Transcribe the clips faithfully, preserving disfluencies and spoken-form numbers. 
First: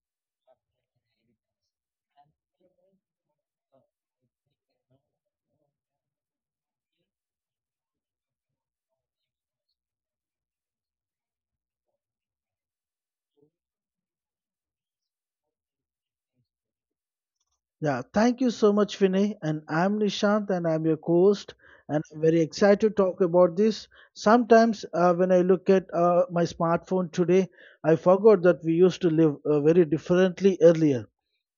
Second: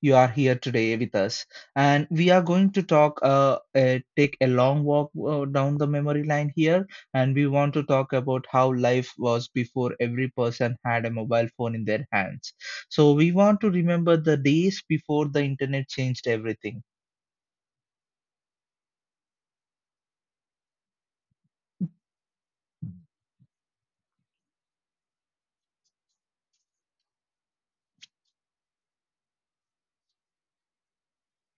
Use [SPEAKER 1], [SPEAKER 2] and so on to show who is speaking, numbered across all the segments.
[SPEAKER 1] you are here today with us. And we are going to talk, uh, uh, take a long walk uh, down the memory line here. And we want to talk about how life was before every person had a mobile phone in their hands. So, we want to remember the days before the internet changed everything.
[SPEAKER 2] Yeah, thank you so much, Vinay. And I'm Nishant, and I'm your host. And I'm very excited to talk about this. Sometimes, uh, when I look at uh, my smartphone today, I forgot that we used to live uh, very differently earlier,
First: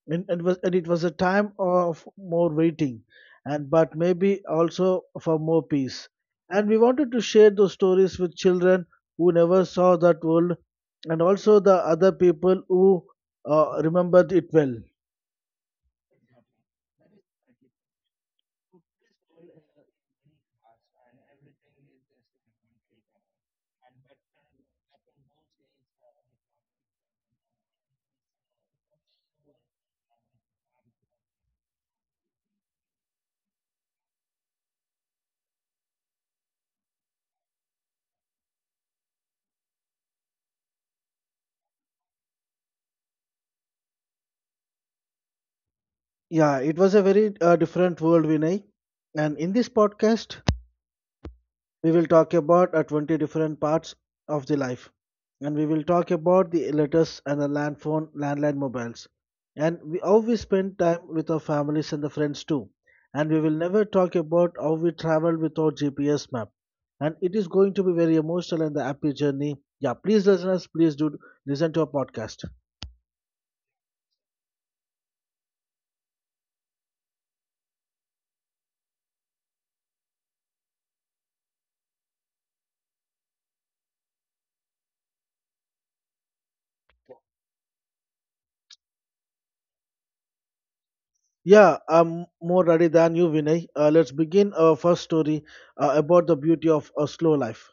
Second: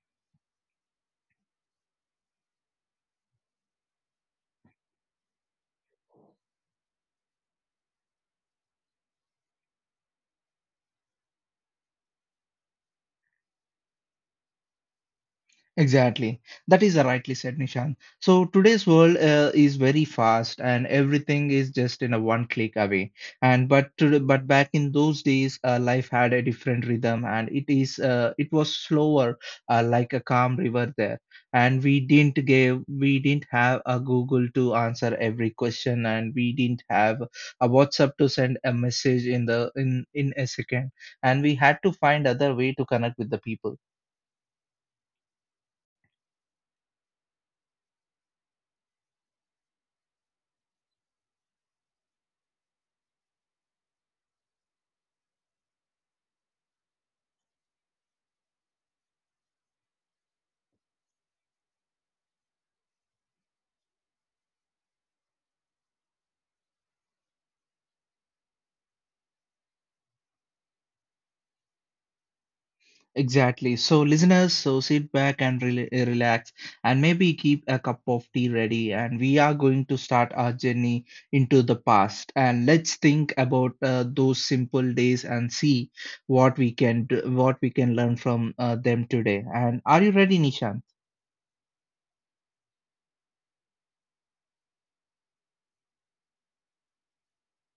[SPEAKER 2] and, and, was, and it was a time of more waiting, and but maybe also for more peace. And we wanted to share those stories with children who never saw that world, and also the other people who uh, remembered it well.
[SPEAKER 1] Exactly. That is rightly said, Nishan. So today's world uh, is very fast, and everything is just in a one click away. And but to, but back in those days, uh, life had a different rhythm, and it is uh, it was slower, uh, like a calm river there. And we didn't give, we didn't have a Google to answer every question, and we didn't have a WhatsApp to send a message in the in in a second. And we had to find other way to connect with the people.
[SPEAKER 2] Yeah, it was a very uh, different world, Vinay. And in this podcast, we will talk about uh, twenty different parts of the life. And we will talk about the letters and the land phone, landline mobiles. And we, how we spend time with our families and the friends too. And we will never talk about how we travel without G P S map. And it is going to be very emotional and the happy journey. Yeah, please listeners, please do listen to our podcast.
[SPEAKER 1] Exactly. So, listeners, so sit back and rela- uh, relax, and maybe keep a cup of tea ready. And we are going to start our journey into the past. And let's think about uh, those simple days and see what we can do, what we can learn from uh, them today. And are you ready, Nishan?
[SPEAKER 2] Yeah, I'm more ready than you, Vinay. Uh, let's begin our first story uh, about the beauty of a slow life.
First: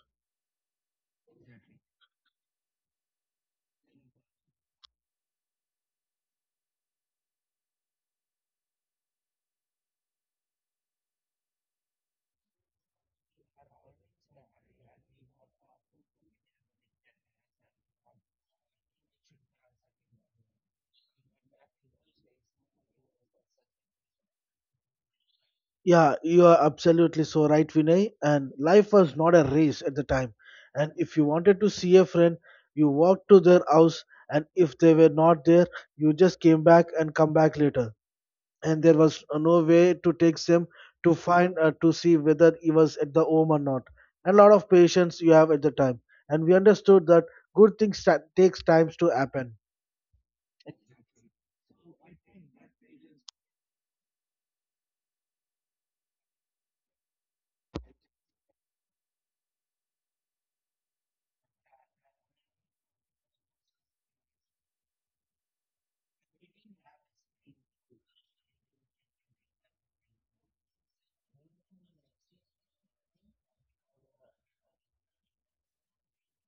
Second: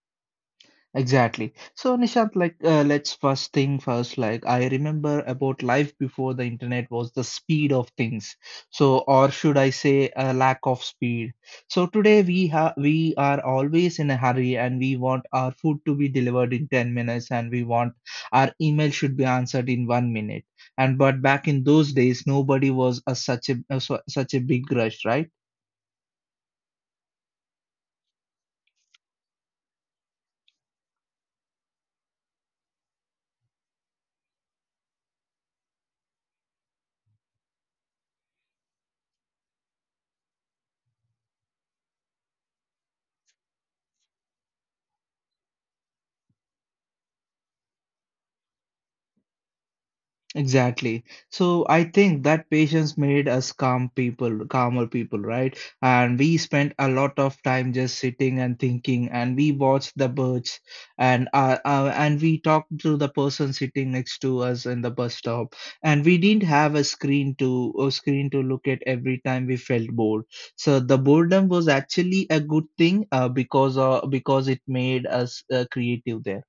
[SPEAKER 1] Exactly. So, Nishant, like, uh, let's first thing first. Like, I remember about life before the internet was the speed of things. So, or should I say, a lack of speed. So today we have we are always in a hurry, and we want our food to be delivered in ten minutes, and we want our email should be answered in one minute. And but back in those days, nobody was a, such a, a so- such a big rush, right?
[SPEAKER 2] Yeah, you are absolutely so right, Vinay. And life was not a race at the time. And if you wanted to see a friend, you walked to their house, and if they were not there, you just came back and come back later. And there was uh, no way to take them to find uh, to see whether he was at the home or not. A lot of patience you have at the time, and we understood that good things ta- takes times to happen.
[SPEAKER 1] Exactly. So I think that patience made us calm people, calmer people, right? And we spent a lot of time just sitting and thinking, and we watched the birds, and uh, uh, and we talked to the person sitting next to us in the bus stop, and we didn't have a screen to a screen to look at every time we felt bored. So the boredom was actually a good thing, uh, because uh, because it made us uh, creative then.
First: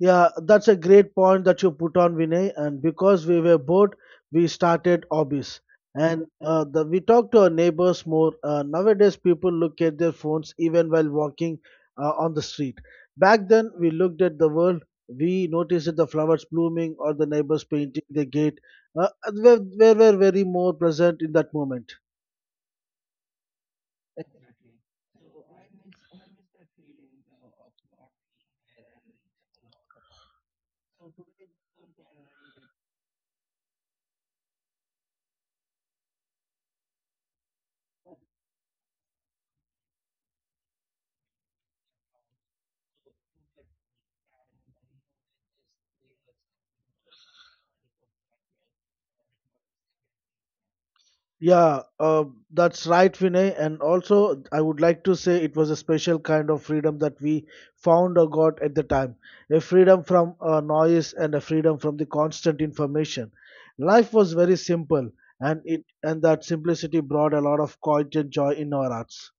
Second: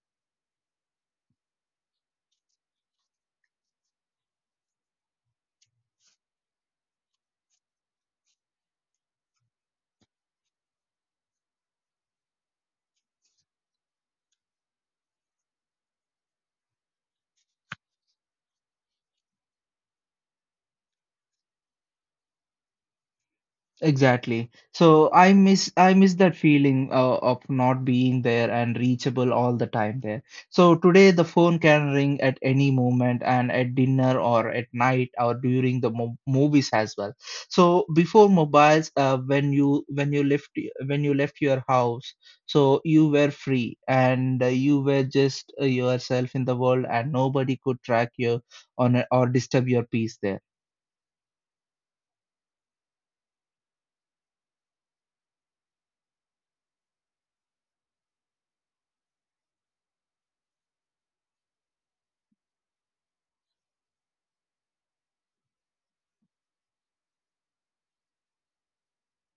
[SPEAKER 2] Yeah, that's a great point that you put on, Vinay. And because we were bored, we started hobbies. And uh, the, we talk to our neighbors more. Uh, nowadays, people look at their phones even while walking uh, on the street. Back then, we looked at the world. We noticed that the flowers blooming or the neighbors painting the gate. Uh, we were, were very more present in that moment.
[SPEAKER 1] Exactly. So I miss I miss that feeling uh, of not being there and reachable all the time there. So today the phone can ring at any moment and at dinner or at night or during the mo movies as well. So before mobiles, uh, when you when you left when you left your house, so you were free and uh, you were just uh, yourself in the world and nobody could track you on or disturb your peace there.
[SPEAKER 2] Yeah, uh, that's right, Vinay. And also, I would like to say it was a special kind of freedom that we found or got at the time, a freedom from uh, noise and a freedom from the constant information. Life was very simple, and it and that simplicity brought a lot of quiet and joy in our hearts.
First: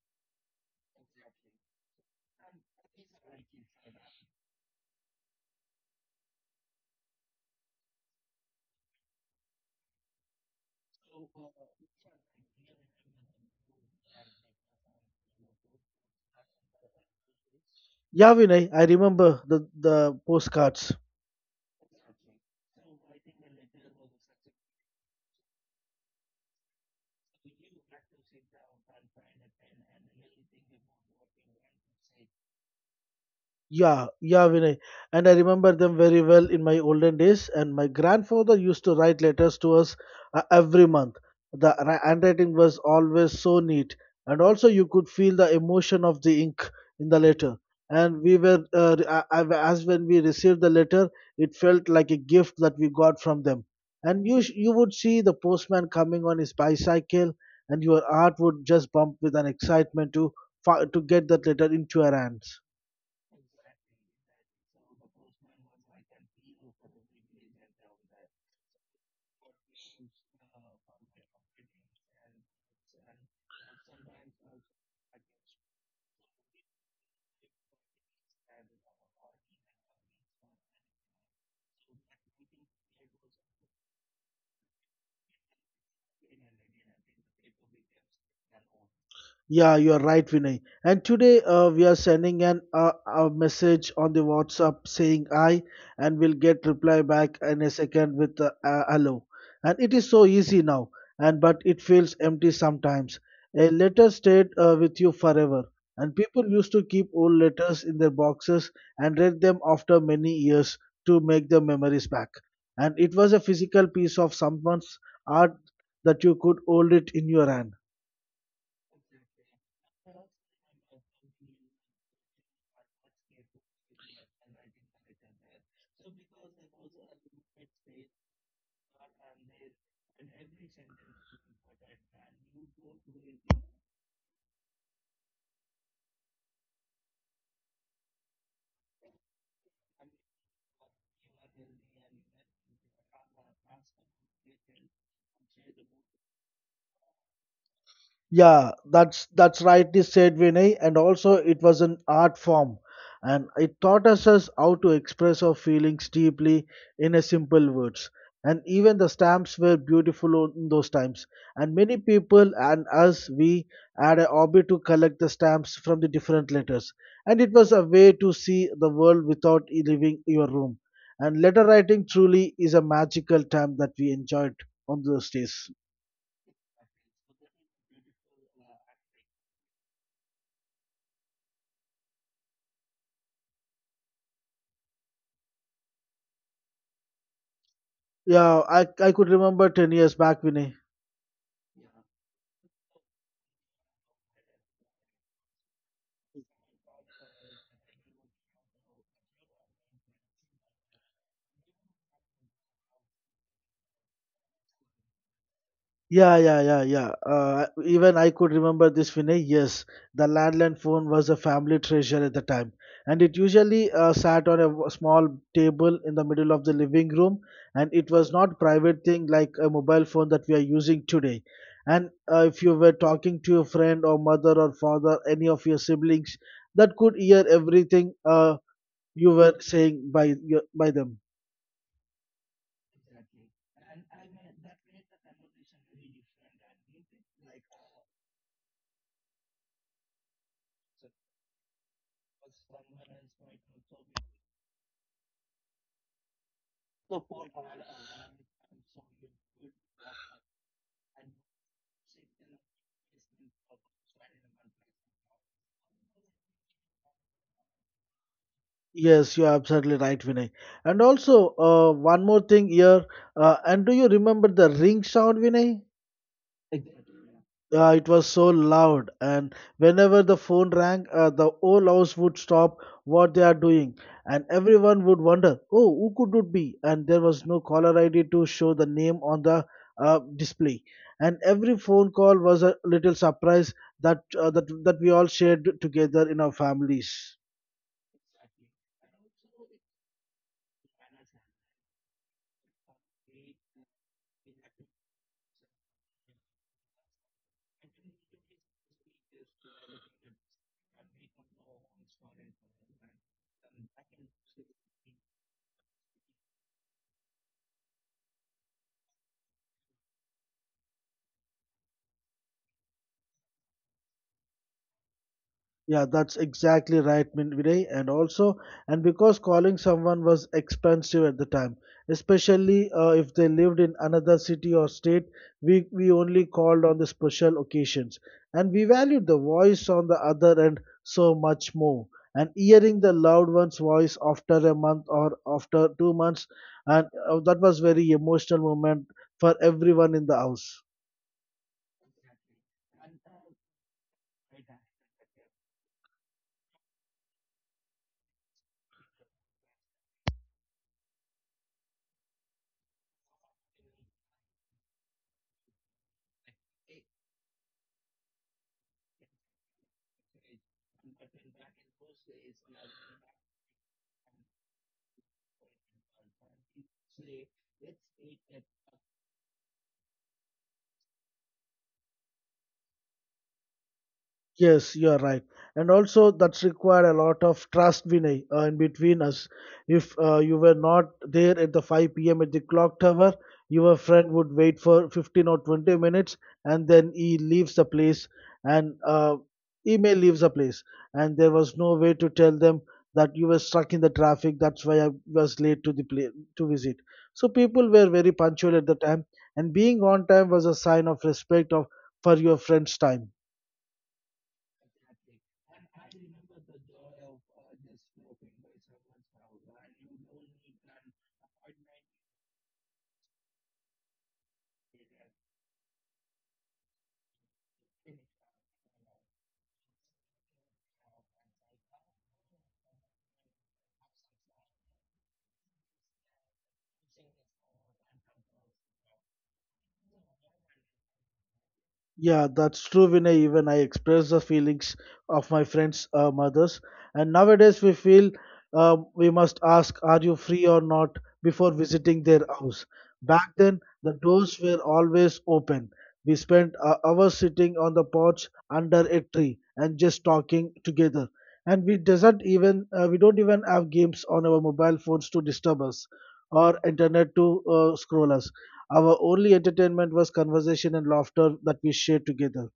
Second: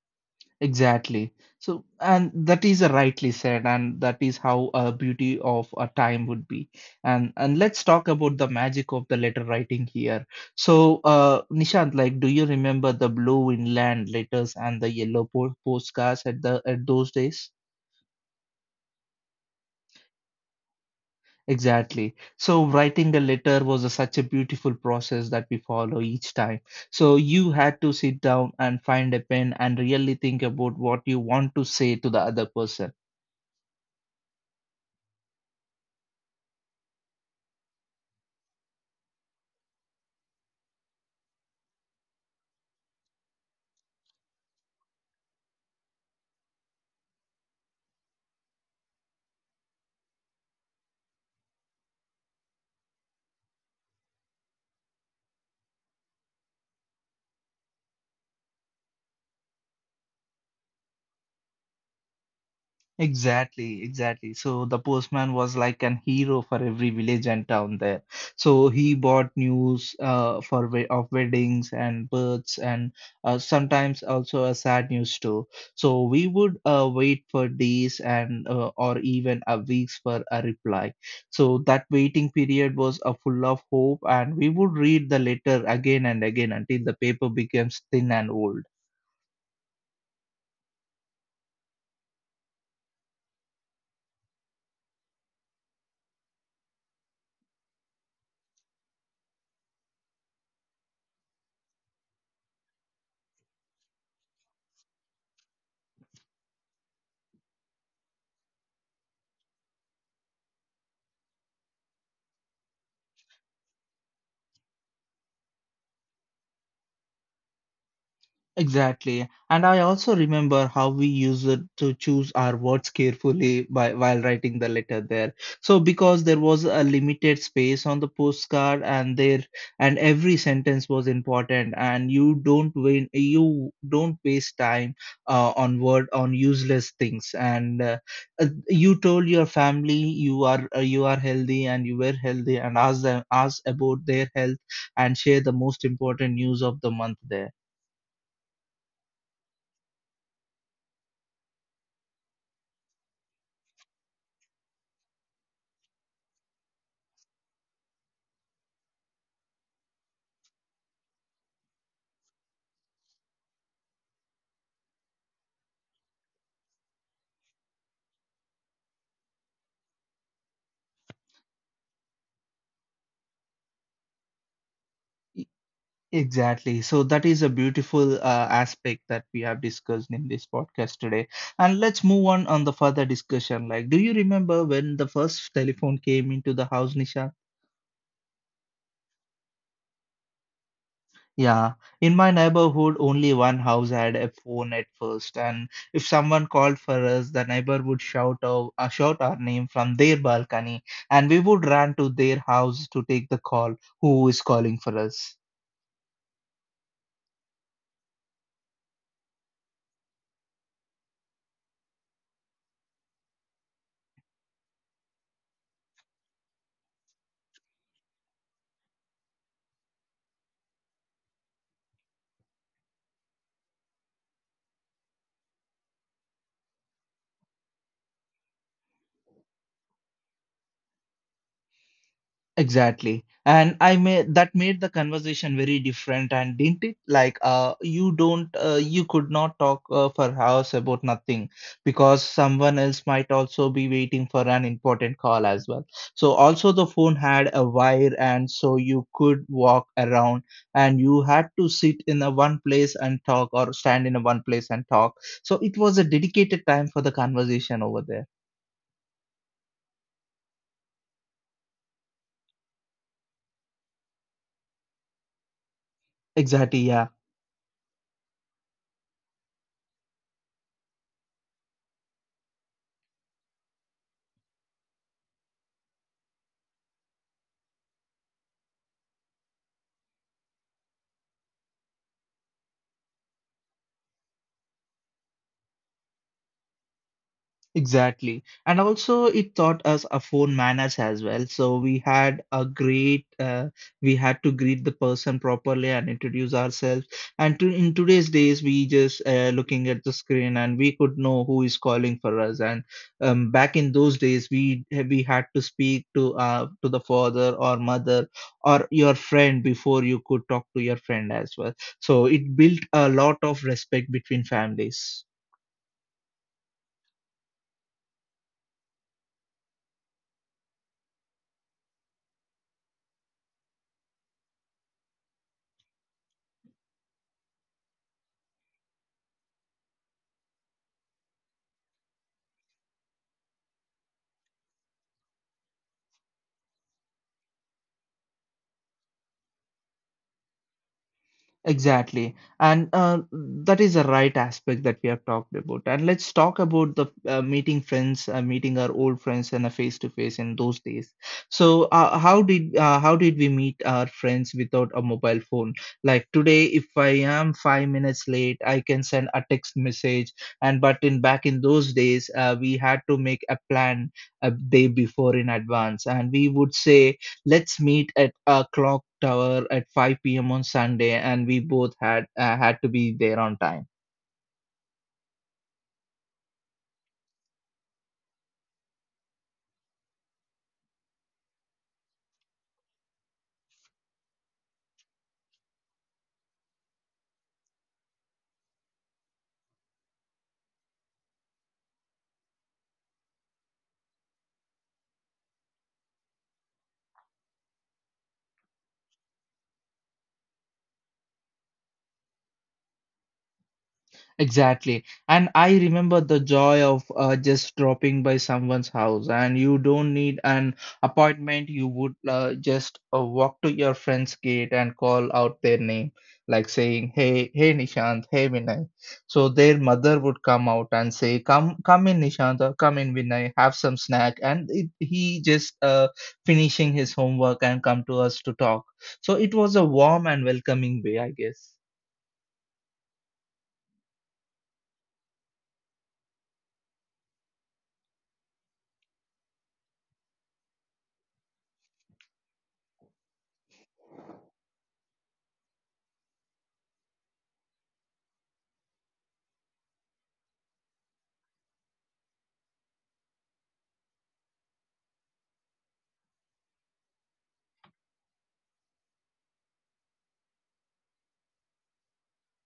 [SPEAKER 1] Exactly. So, and that is uh, rightly said, and that is how a beauty of a time would be. And and let's talk about the magic of the letter writing here. So, uh, Nishant, like, do you remember the blue inland letters and the yellow po postcards at the at those days?
[SPEAKER 2] Yeah, Vinay, I remember the, the postcards.
[SPEAKER 1] Exactly. So, writing a letter was a, such a beautiful process that we follow each time. So, you had to sit down and find a pen and really think about what you want to say to the other person.
[SPEAKER 2] Yeah, yeah, Vinay. And I remember them very well in my olden days. And my grandfather used to write letters to us uh, every month. The ra- handwriting was always so neat. And also, you could feel the emotion of the ink in the letter. And we were, uh, re- a- a- as when we received the letter, it felt like a gift that we got from them. And you, sh- you would see the postman coming on his bicycle, and your heart would just bump with an excitement to, fi- to get that letter into your hands.
[SPEAKER 1] Exactly, exactly. So the postman was like an hero for every village and town there. So he brought news uh, for we- of weddings and births and uh, sometimes also a sad news too. So we would uh, wait for days and uh, or even a weeks for a reply. So that waiting period was a full of hope, and we would read the letter again and again until the paper becomes thin and old.
[SPEAKER 2] Yeah, you are right, Vinay. And today uh, we are sending an uh, a message on the WhatsApp saying "I," and we'll get reply back in a second with uh, uh, "hello." And it is so easy now, and but it feels empty sometimes. A letter stayed uh, with you forever, and people used to keep old letters in their boxes and read them after many years to make the memories back. And it was a physical piece of someone's art that you could hold it in your hand.
[SPEAKER 1] Exactly. And I also remember how we used it to choose our words carefully by while writing the letter there. So because there was a limited space on the postcard and there and every sentence was important and you don't win you don't waste time uh, on word on useless things and uh, uh, you told your family you are uh, you are healthy and you were healthy and ask them ask about their health and share the most important news of the month there.
[SPEAKER 2] Yeah, that's that's rightly said, Vinay. And also, it was an art form, and it taught us us how to express our feelings deeply in a simple words. And even the stamps were beautiful o- in those times. And many people and us, we had a hobby to collect the stamps from the different letters. And it was a way to see the world without e- leaving your room. And letter writing truly is a magical time that we enjoyed on those days.
[SPEAKER 1] Exactly. So that is a beautiful uh, aspect that we have discussed in this podcast today. And let's move on on the further discussion. Like, do you remember when the first telephone came into the house, Nisha?
[SPEAKER 2] Yeah, I I could remember ten years back, Vinay.
[SPEAKER 1] Yeah. In my neighborhood, only one house had a phone at first, and if someone called for us, the neighbor would shout out, uh, shout our name from their balcony, and we would run to their house to take the call. Who is calling for us?
[SPEAKER 2] Yeah, yeah, yeah, yeah. Uh, even I could remember this, Vinay. Yes, the landline phone was a family treasure at the time, and it usually uh, sat on a w- small table in the middle of the living room, and it was not private thing like a mobile phone that we are using today. And uh, if you were talking to your friend or mother or father, any of your siblings, that could hear everything uh, you were saying by your, by them.
[SPEAKER 1] Exactly. And I made that made the conversation very different and didn't it? Like uh you don't uh, you could not talk uh, for hours about nothing because someone else might also be waiting for an important call as well. So also the phone had a wire and so you could walk around and you had to sit in a one place and talk or stand in a one place and talk. So it was a dedicated time for the conversation over there.
[SPEAKER 2] Yes, you're absolutely right, Vinay. And also, uh, one more thing here. Uh, and do you remember the ring sound, Vinay?
[SPEAKER 1] Exactly, yeah.
[SPEAKER 2] Uh, it was so loud, and whenever the phone rang, uh, the whole house would stop what they are doing, and everyone would wonder, "Oh, who could it be?" And there was no caller I D to show the name on the uh, display, and every phone call was a little surprise that uh, that that we all shared together in our families.
[SPEAKER 1] Exactly. And also, it taught us a phone manners as well. So we had a great, uh, we had to greet the person properly and introduce ourselves. And to, in today's days, we just uh, looking at the screen and we could know who is calling for us. And um, back in those days, we we had to speak to uh, to the father or mother or your friend before you could talk to your friend as well. So it built a lot of respect between families.
[SPEAKER 2] Yeah, that's exactly right, Min- Vinay. And also, and because calling someone was expensive at the time, especially uh, if they lived in another city or state, we, we only called on the special occasions. And we valued the voice on the other end so much more. And hearing the loved one's voice after a month or after two months, and uh, that was very emotional moment for everyone in the house.
[SPEAKER 1] Exactly. And uh, that is the right aspect that we have talked about. And let's talk about the uh, meeting friends, uh, meeting our old friends in a face to face in those days. So uh, how did uh, how did we meet our friends without a mobile phone? Like today, if I am five minutes late, I can send a text message. And but in back in those days, uh, we had to make a plan a day before in advance, and we would say let's meet at a clock tower at five p m on Sunday, and we both had uh, had to be there on time.
[SPEAKER 2] Yes, you are right. And also, that's required a lot of trust, Vinay, uh, in between us. If uh, you were not there at the five p m at the clock tower, your friend would wait for fifteen or twenty minutes and then he leaves the place and uh, he may leave the place. And there was no way to tell them that you were stuck in the traffic. That's why I was late to the place to visit. So people were very punctual at the time, and being on time was a sign of respect of for your friend's time.
[SPEAKER 1] Exactly. And I remember the joy of uh, just dropping by someone's house, and you don't need an appointment. You would uh, just uh, walk to your friend's gate and call out their name, like saying, "Hey, hey, Nishant, hey, Vinay." So their mother would come out and say, "Come, come in, Nishant, or come in, Vinay. Have some snack." And it, he just uh, finishing his homework and come to us to talk. So it was a warm and welcoming way, I guess.
[SPEAKER 2] Yeah, that's true, Vinay. Even I express the feelings of my friends' uh, mothers. And nowadays, we feel um, we must ask, "Are you free or not," before visiting their house. Back then, the doors were always open. We spent uh, hours sitting on the porch under a tree and just talking together. And we doesn't even uh, we don't even have games on our mobile phones to disturb us or internet to uh, scroll us. Our only entertainment was conversation and laughter that we shared together.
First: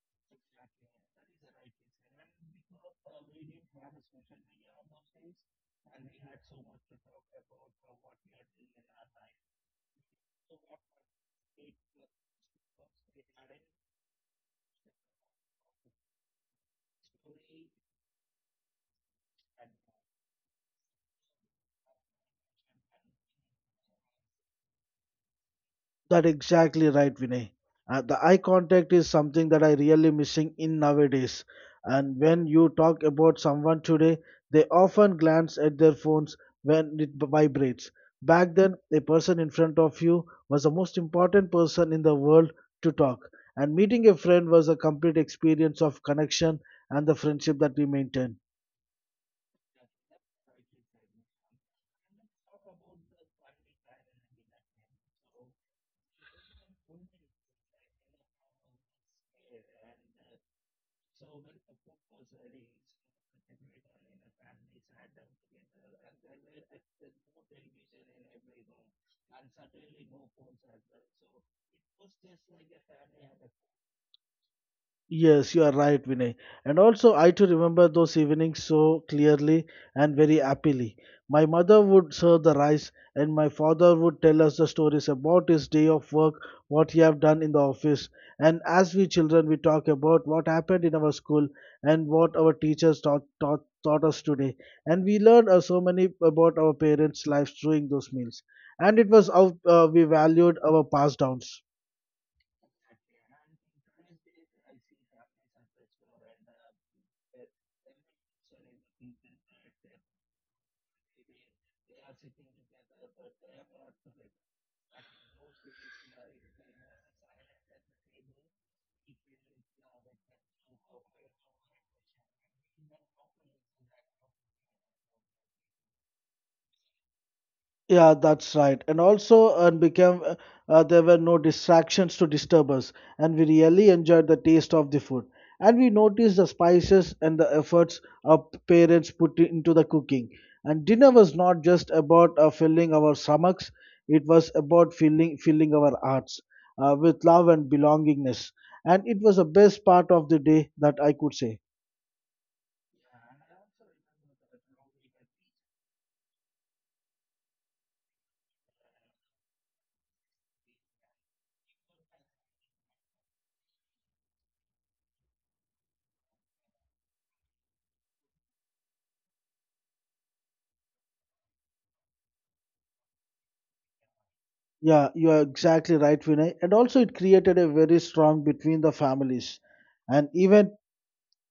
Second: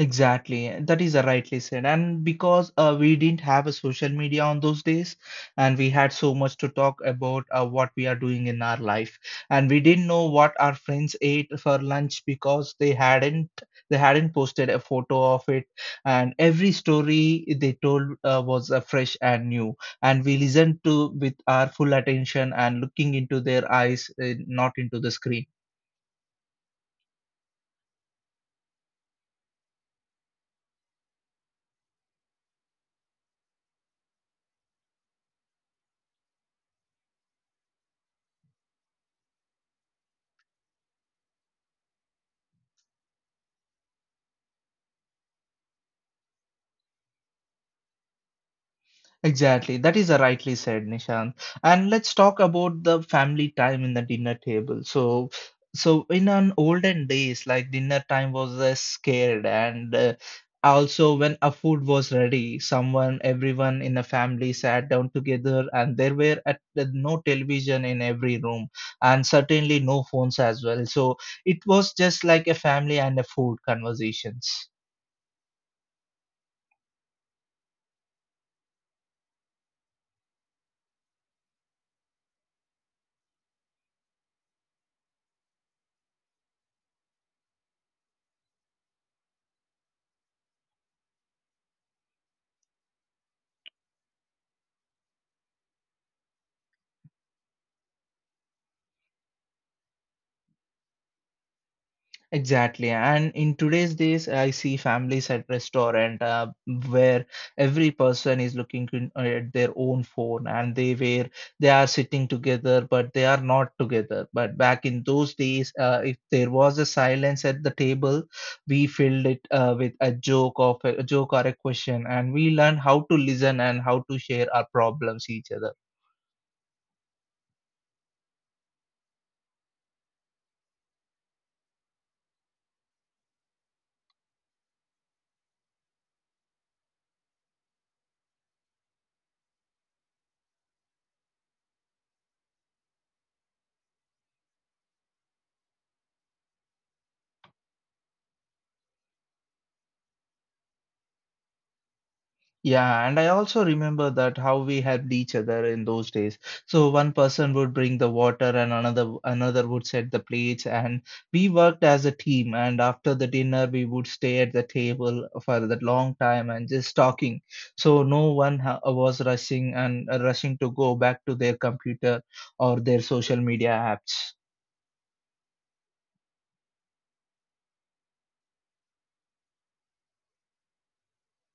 [SPEAKER 1] Exactly, that is rightly said. And because uh, we didn't have a social media on those days, and we had so much to talk about uh, what we are doing in our life, and we didn't know what our friends ate for lunch because they hadn't they hadn't posted a photo of it, and every story they told uh, was uh, fresh and new, and we listened to with our full attention and looking into their eyes, uh, not into the screen.
[SPEAKER 2] That exactly right, Vinay. Uh, the eye contact is something that I really missing in nowadays. And when you talk about someone today, they often glance at their phones when it vibrates. Back then, a person in front of you was the most important person in the world to talk. And meeting a friend was a complete experience of connection and the friendship that we maintained.
[SPEAKER 1] Exactly. That is a rightly said, Nishant. And let's talk about the family time in the dinner table. So, so in an olden days, like dinner time was uh, scared, and uh, also when a food was ready, someone, everyone in a family sat down together, and there were at, no television in every room, and certainly no phones as well. So it was just like a family and a food conversations.
[SPEAKER 2] Yes, you are right, Vinay. And also, I too remember those evenings so clearly and very happily. My mother would serve the rice, and my father would tell us the stories about his day of work, what he have done in the office. And as we children, we talk about what happened in our school and what our teachers taught, taught, taught us today. And we learned uh, so many about our parents' lives during those meals. And it was how uh, we valued our pass downs.
[SPEAKER 1] Exactly. And in today's days, I see families at restaurant uh, where every person is looking in, uh, at their own phone and they were they are sitting together, but they are not together. But back in those days, uh, if there was a silence at the table, we filled it uh, with a joke of a, joke or a question, and we learned how to listen and how to share our problems each other.
[SPEAKER 2] Yeah, that's right. And also, and became uh, uh, There were no distractions to disturb us, and we really enjoyed the taste of the food. And we noticed the spices and the efforts our parents put into the cooking. And dinner was not just about uh, filling our stomachs; it was about filling filling our hearts uh, with love and belongingness. And it was the best part of the day that I could say.
[SPEAKER 1] Yeah, and I also remember that how we helped each other in those days. So one person would bring the water and another another would set the plates and we worked as a team and after the dinner we would stay at the table for that long time and just talking. So no one ha was rushing and uh, rushing to go back to their computer or their social media apps.
[SPEAKER 2] Yeah, you are exactly right, Vinay. And also, it created a very strong between the families and even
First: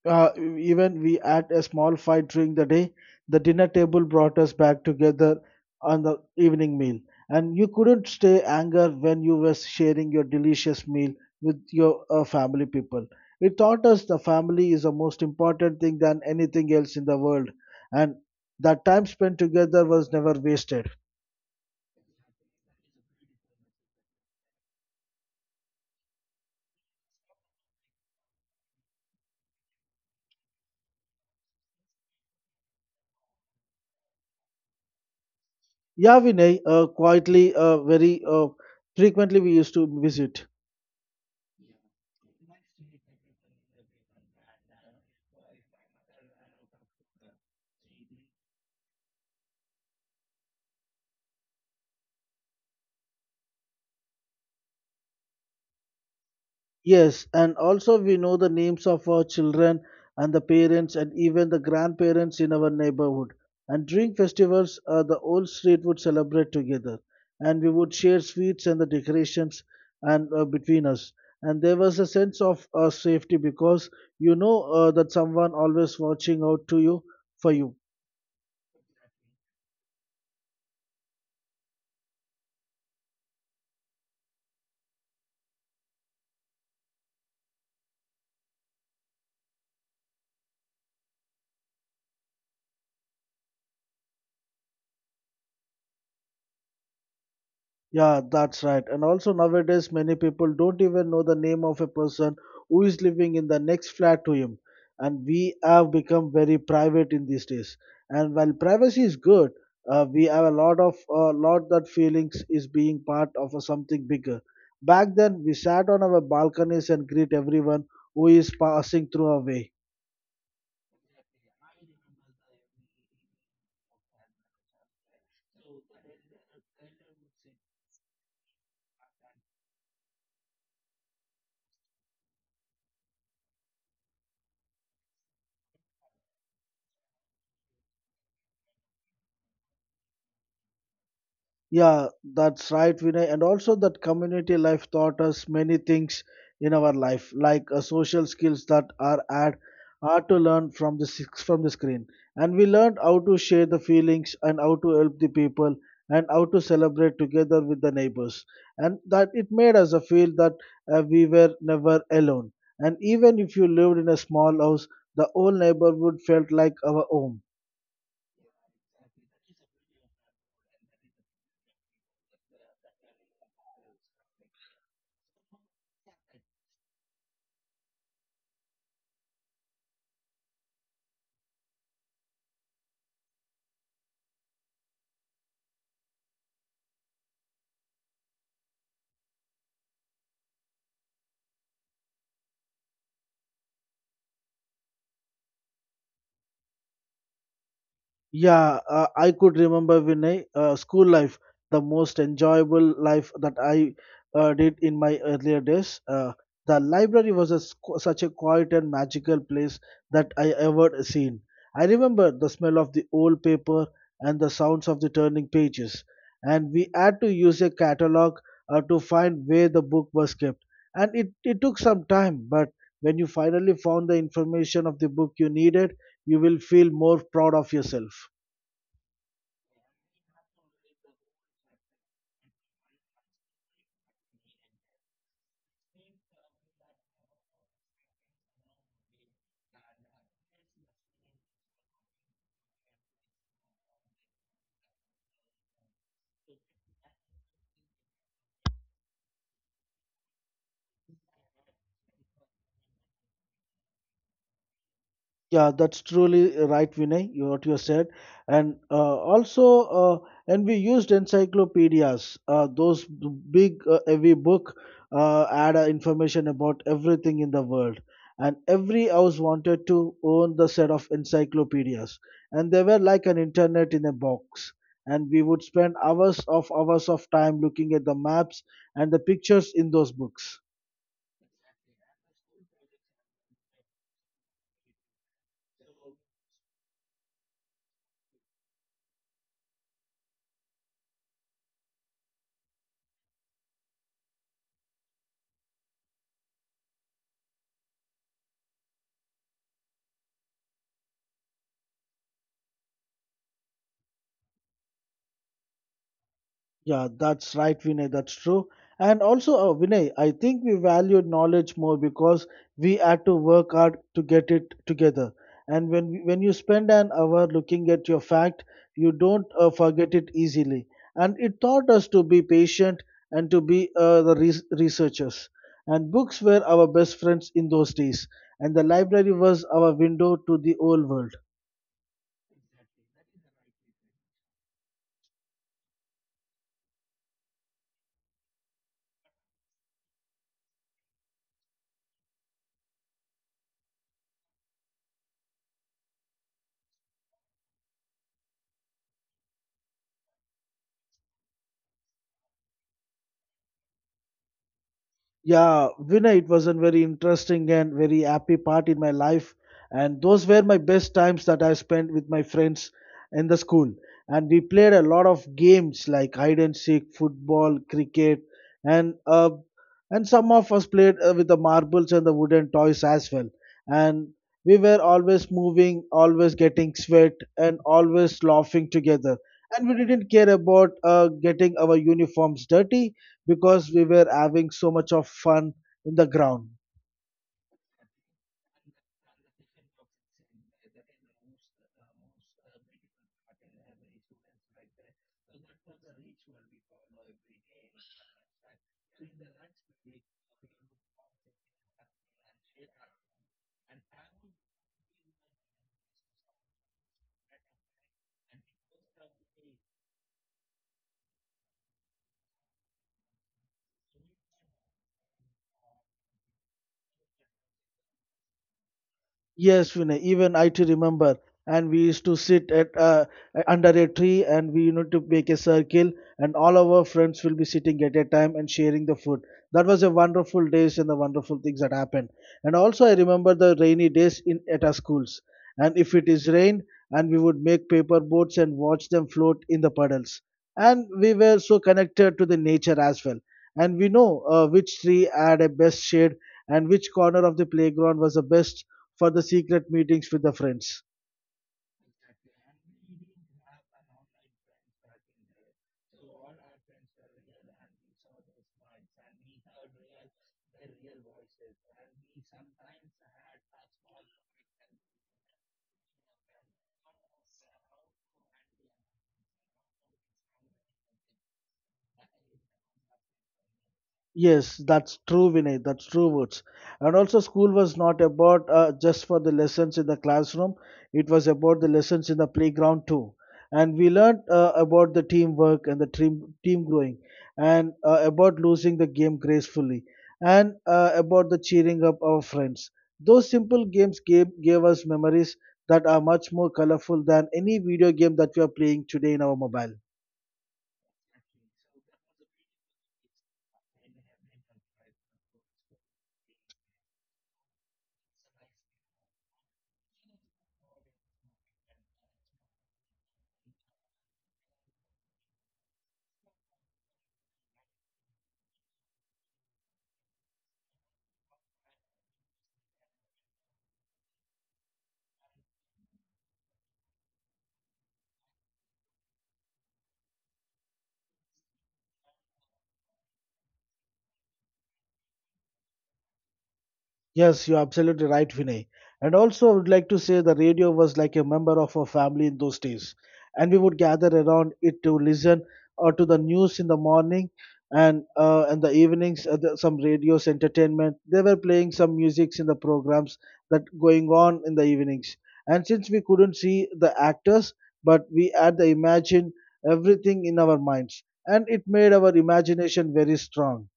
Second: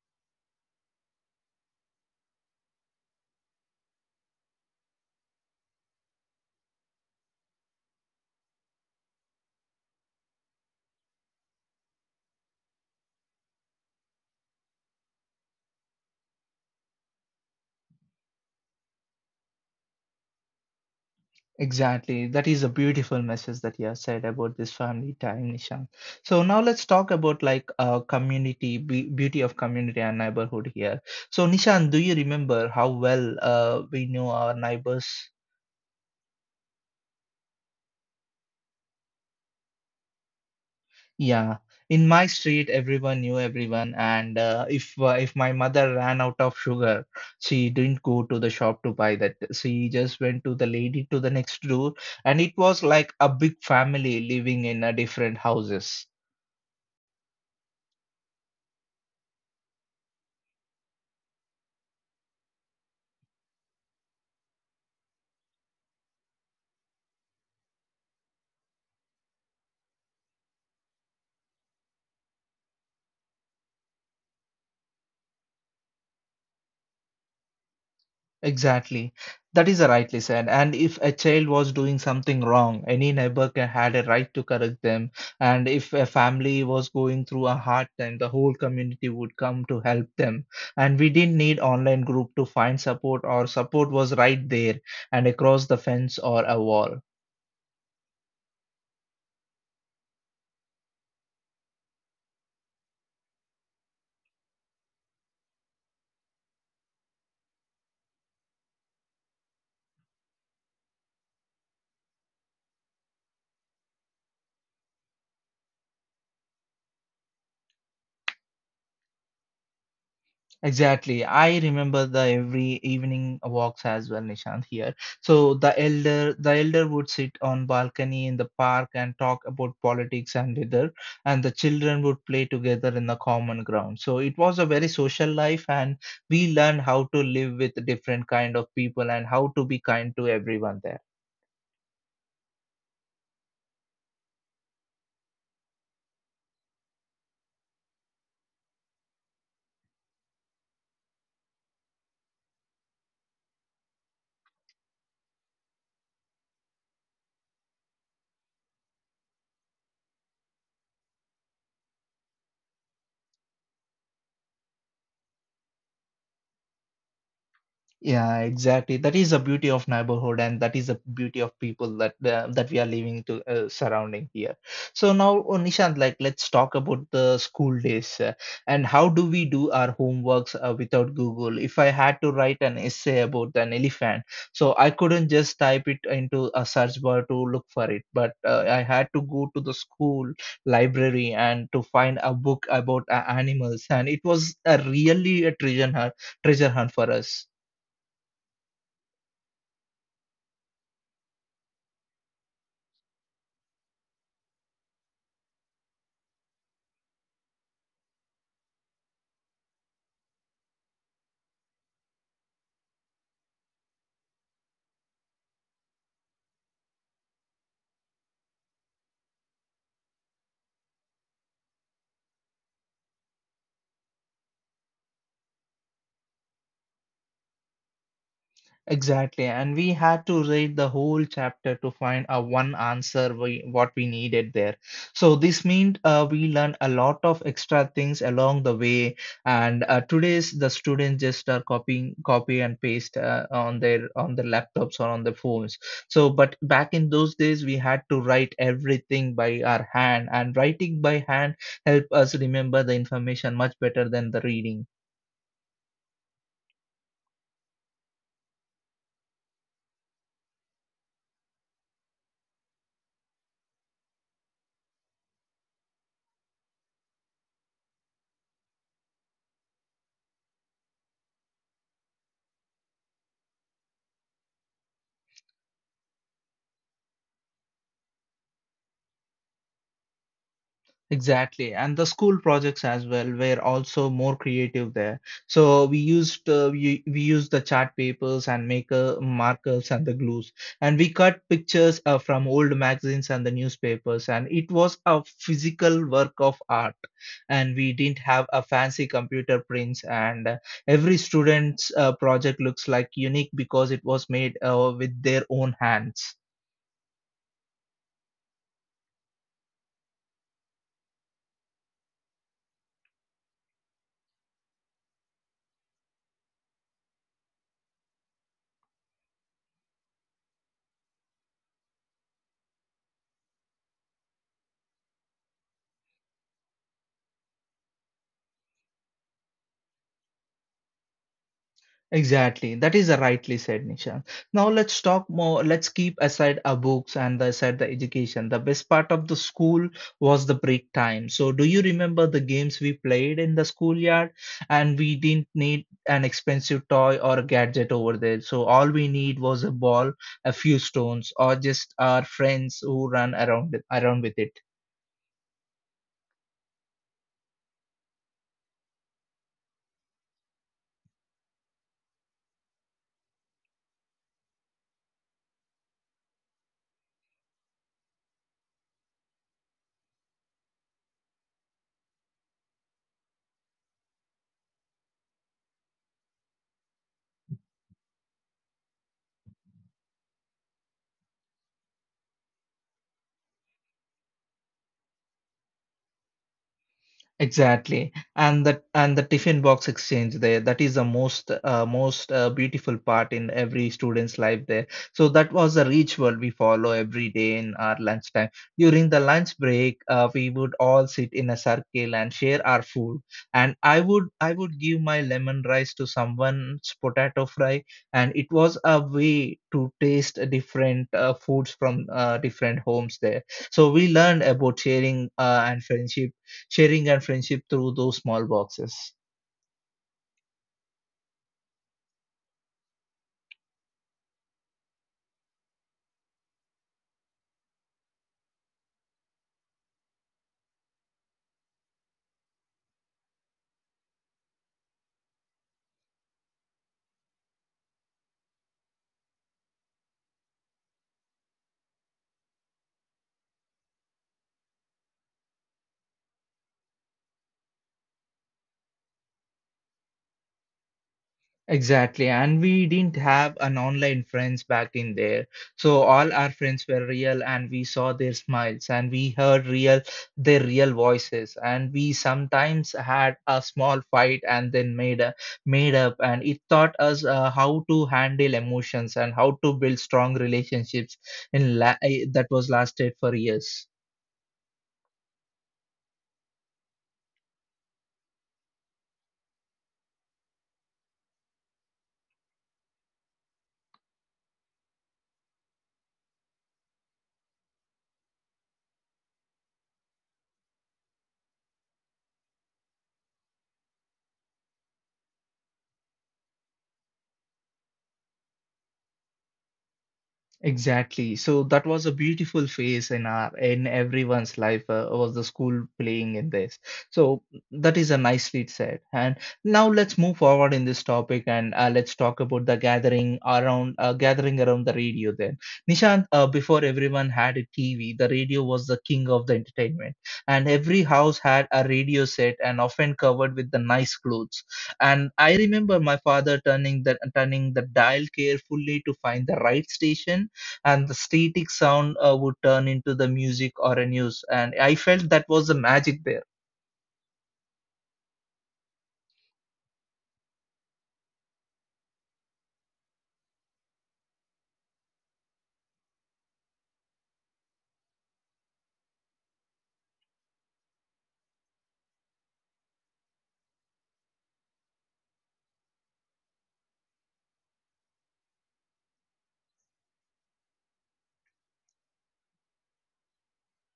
[SPEAKER 2] uh, even we had a small fight during the day. The dinner table brought us back together on the evening meal, and you couldn't stay anger when you were sharing your delicious meal with your uh, family people. It taught us the family is the most important thing than anything else in the world, and that time spent together was never wasted.
[SPEAKER 1] Exactly. That is a beautiful message that you have said about this family time, Nishan. So now let's talk about like uh, community, be- beauty of community and neighborhood here. So Nishan, do you remember how well uh, we knew our neighbors?
[SPEAKER 2] Yeah, Vinay, uh, quietly, uh, very uh, frequently we used to visit.
[SPEAKER 1] Yeah. In my street, everyone knew everyone, and uh, if uh, if my mother ran out of sugar, she didn't go to the shop to buy that. She just went to the lady to the next door, and it was like a big family living in a different houses.
[SPEAKER 2] Yes, and also we know the names of our children and the parents and even the grandparents in our neighborhood. And during festivals, uh, the whole street would celebrate together, and we would share sweets and the decorations and uh, between us. And there was a sense of uh, safety because you know uh, that someone always watching out to you for you.
[SPEAKER 1] Exactly. That is rightly said. And if a child was doing something wrong, any neighbor ca- had a right to correct them. And if a family was going through a hard time, the whole community would come to help them. And we didn't need online group to find support. Our support was right there and across the fence or a wall.
[SPEAKER 2] Yeah, that's right. And also nowadays, many people don't even know the name of a person who is living in the next flat to him. And we have become very private in these days. And while privacy is good, uh, we have a lot of uh, lot that feelings is being part of a something bigger. Back then, we sat on our balconies and greet everyone who is passing through our way.
[SPEAKER 1] Exactly. I remember the every evening walks as well, Nishant here. So the elder the elder would sit on balcony in the park and talk about politics and weather, and the children would play together in the common ground. So it was a very social life and we learned how to live with different kind of people and how to be kind to everyone there.
[SPEAKER 2] Yeah, that's right, Vinay. And also, that community life taught us many things in our life, like uh, social skills that are at are to learn from the six from the screen. And we learned how to share the feelings and how to help the people and how to celebrate together with the neighbors. And that it made us uh, feel that uh, we were never alone. And even if you lived in a small house, the whole neighborhood felt like our home.
[SPEAKER 1] Yeah, exactly. That is the beauty of neighborhood, and that is the beauty of people that uh, that we are living to uh, surrounding here. So now, uh, Nishant, like let's talk about the school days uh, and how do we do our homeworks uh, without Google? If I had to write an essay about an elephant, so I couldn't just type it into a search bar to look for it, but uh, I had to go to the school library and to find a book about uh, animals, and it was a really a treasure hunt, treasure hunt for us.
[SPEAKER 2] Yeah, uh, I could remember Vinay, uh, school life, the most enjoyable life that I uh, did in my earlier days. Uh, the library was a, squ- such a quiet and magical place that I ever seen. I remember the smell of the old paper and the sounds of the turning pages, and we had to use a catalog uh, to find where the book was kept. And it, it took some time, but when you finally found the information of the book you needed, you will feel more proud of yourself.
[SPEAKER 1] Exactly, and we had to read the whole chapter to find a one answer we, what we needed there. So this meant uh, we learned a lot of extra things along the way, and uh, today's the students just are copying, copy and paste uh, on their on their laptops or on their phones. So, but back in those days, we had to write everything by our hand, and writing by hand help us remember the information much better than the reading.
[SPEAKER 2] Yeah, that's truly right, Vinay, you- what you said. And uh, also, uh, and we used encyclopedias, uh, those b- big, uh, heavy book uh, had uh, information about everything in the world. And every house wanted to own the set of encyclopedias. And they were like an internet in a box. And we would spend hours of hours of time looking at the maps and the pictures in those books.
[SPEAKER 1] Exactly, and the school projects as well were also more creative there. So we used uh, we, we used the chart papers and maker markers and the glues, and we cut pictures uh, from old magazines and the newspapers, and it was a physical work of art. And we didn't have a fancy computer prints, and uh, every student's uh, project looks like unique because it was made uh, with their own hands.
[SPEAKER 2] Yeah, that's right, Vinay. That's true. And also, uh, Vinay, I think we value knowledge more because we had to work hard to get it together. And when when you spend an hour looking at your fact, you don't uh, forget it easily. And it taught us to be patient and to be uh, the res- researchers. And books were our best friends in those days. And the library was our window to the old world.
[SPEAKER 1] Exactly. That is rightly said, Nisha. Now let's talk more. Let's keep aside our books and the, aside the education. The best part of the school was the break time. So do you remember the games we played in the schoolyard? And we didn't need an expensive toy or a gadget over there. So all we need was a ball, a few stones, or just our friends who run around around with it.
[SPEAKER 2] Yeah, Vinay, it was a very interesting and very happy part in my life. And those were my best times that I spent with my friends in the school. And we played a lot of games like hide and seek, football, cricket, and uh, and some of us played uh, with the marbles and the wooden toys as well. And we were always moving, always getting sweat, and always laughing together. And we didn't care about uh, getting our uniforms dirty because we were having so much of fun in the ground.
[SPEAKER 1] Exactly, and that and the tiffin box exchange there, that is the most uh, most uh, beautiful part in every student's life there. So that was a ritual we follow every day in our lunchtime. During the lunch break, uh, we would all sit in a circle and share our food. And I would I would give my lemon rice to someone's potato fry, and it was a way to taste different uh, foods from uh, different homes there. So we learned about sharing uh, and friendship sharing and friendship through those small boxes.
[SPEAKER 2] Yes, Vinay, even I to remember. And we used to sit at uh, under a tree and we need to make a circle and all of our friends will be sitting at a time and sharing the food. That was a wonderful days and the wonderful things that happened. And also I remember the rainy days in at our schools. And if it is rain and we would make paper boats and watch them float in the puddles. And we were so connected to the nature as well and we know uh, which tree had a best shade and which corner of the playground was the best for the secret meetings with the friends.
[SPEAKER 1] Exactly. And we didn't have an online friends back in there. So all our friends were real and we saw their smiles and we heard real their real voices and we sometimes had a small fight and then made a, made up and it taught us uh, how to handle emotions and how to build strong relationships in la- eh, that was lasted for years.
[SPEAKER 2] Yes, that's true, Vinay. That's true words. And also, school was not about uh, just for the lessons in the classroom. It was about the lessons in the playground too. And we learned uh, about the teamwork and the team team growing, and uh, about losing the game gracefully, and uh, about the cheering up our friends. Those simple games gave gave us memories that are much more colorful than any video game that we are playing today in our mobile.
[SPEAKER 1] Exactly. So that was a beautiful phase in our in everyone's life uh, was the school playing in this. So that is a nicely said. And now let's move forward in this topic and uh, let's talk about the gathering around uh, gathering around the radio then. Nishant, uh, before everyone had a T V, the radio was the king of the entertainment. And every house had a radio set and often covered with the nice clothes. And I remember my father turning the turning the dial carefully to find the right station and the static sound uh, would turn into the music or a news and I felt that was the magic there.
[SPEAKER 2] Yes, you're absolutely right, Vinay. And also, I would like to say the radio was like a member of our family in those days. And we would gather around it to listen uh, to the news in the morning and uh, and the evenings, uh, the, some radios, entertainment. They were playing some musics in the programs that going on in the evenings. And since we couldn't see the actors, but we had the imagine everything in our minds. And it made our imagination very strong.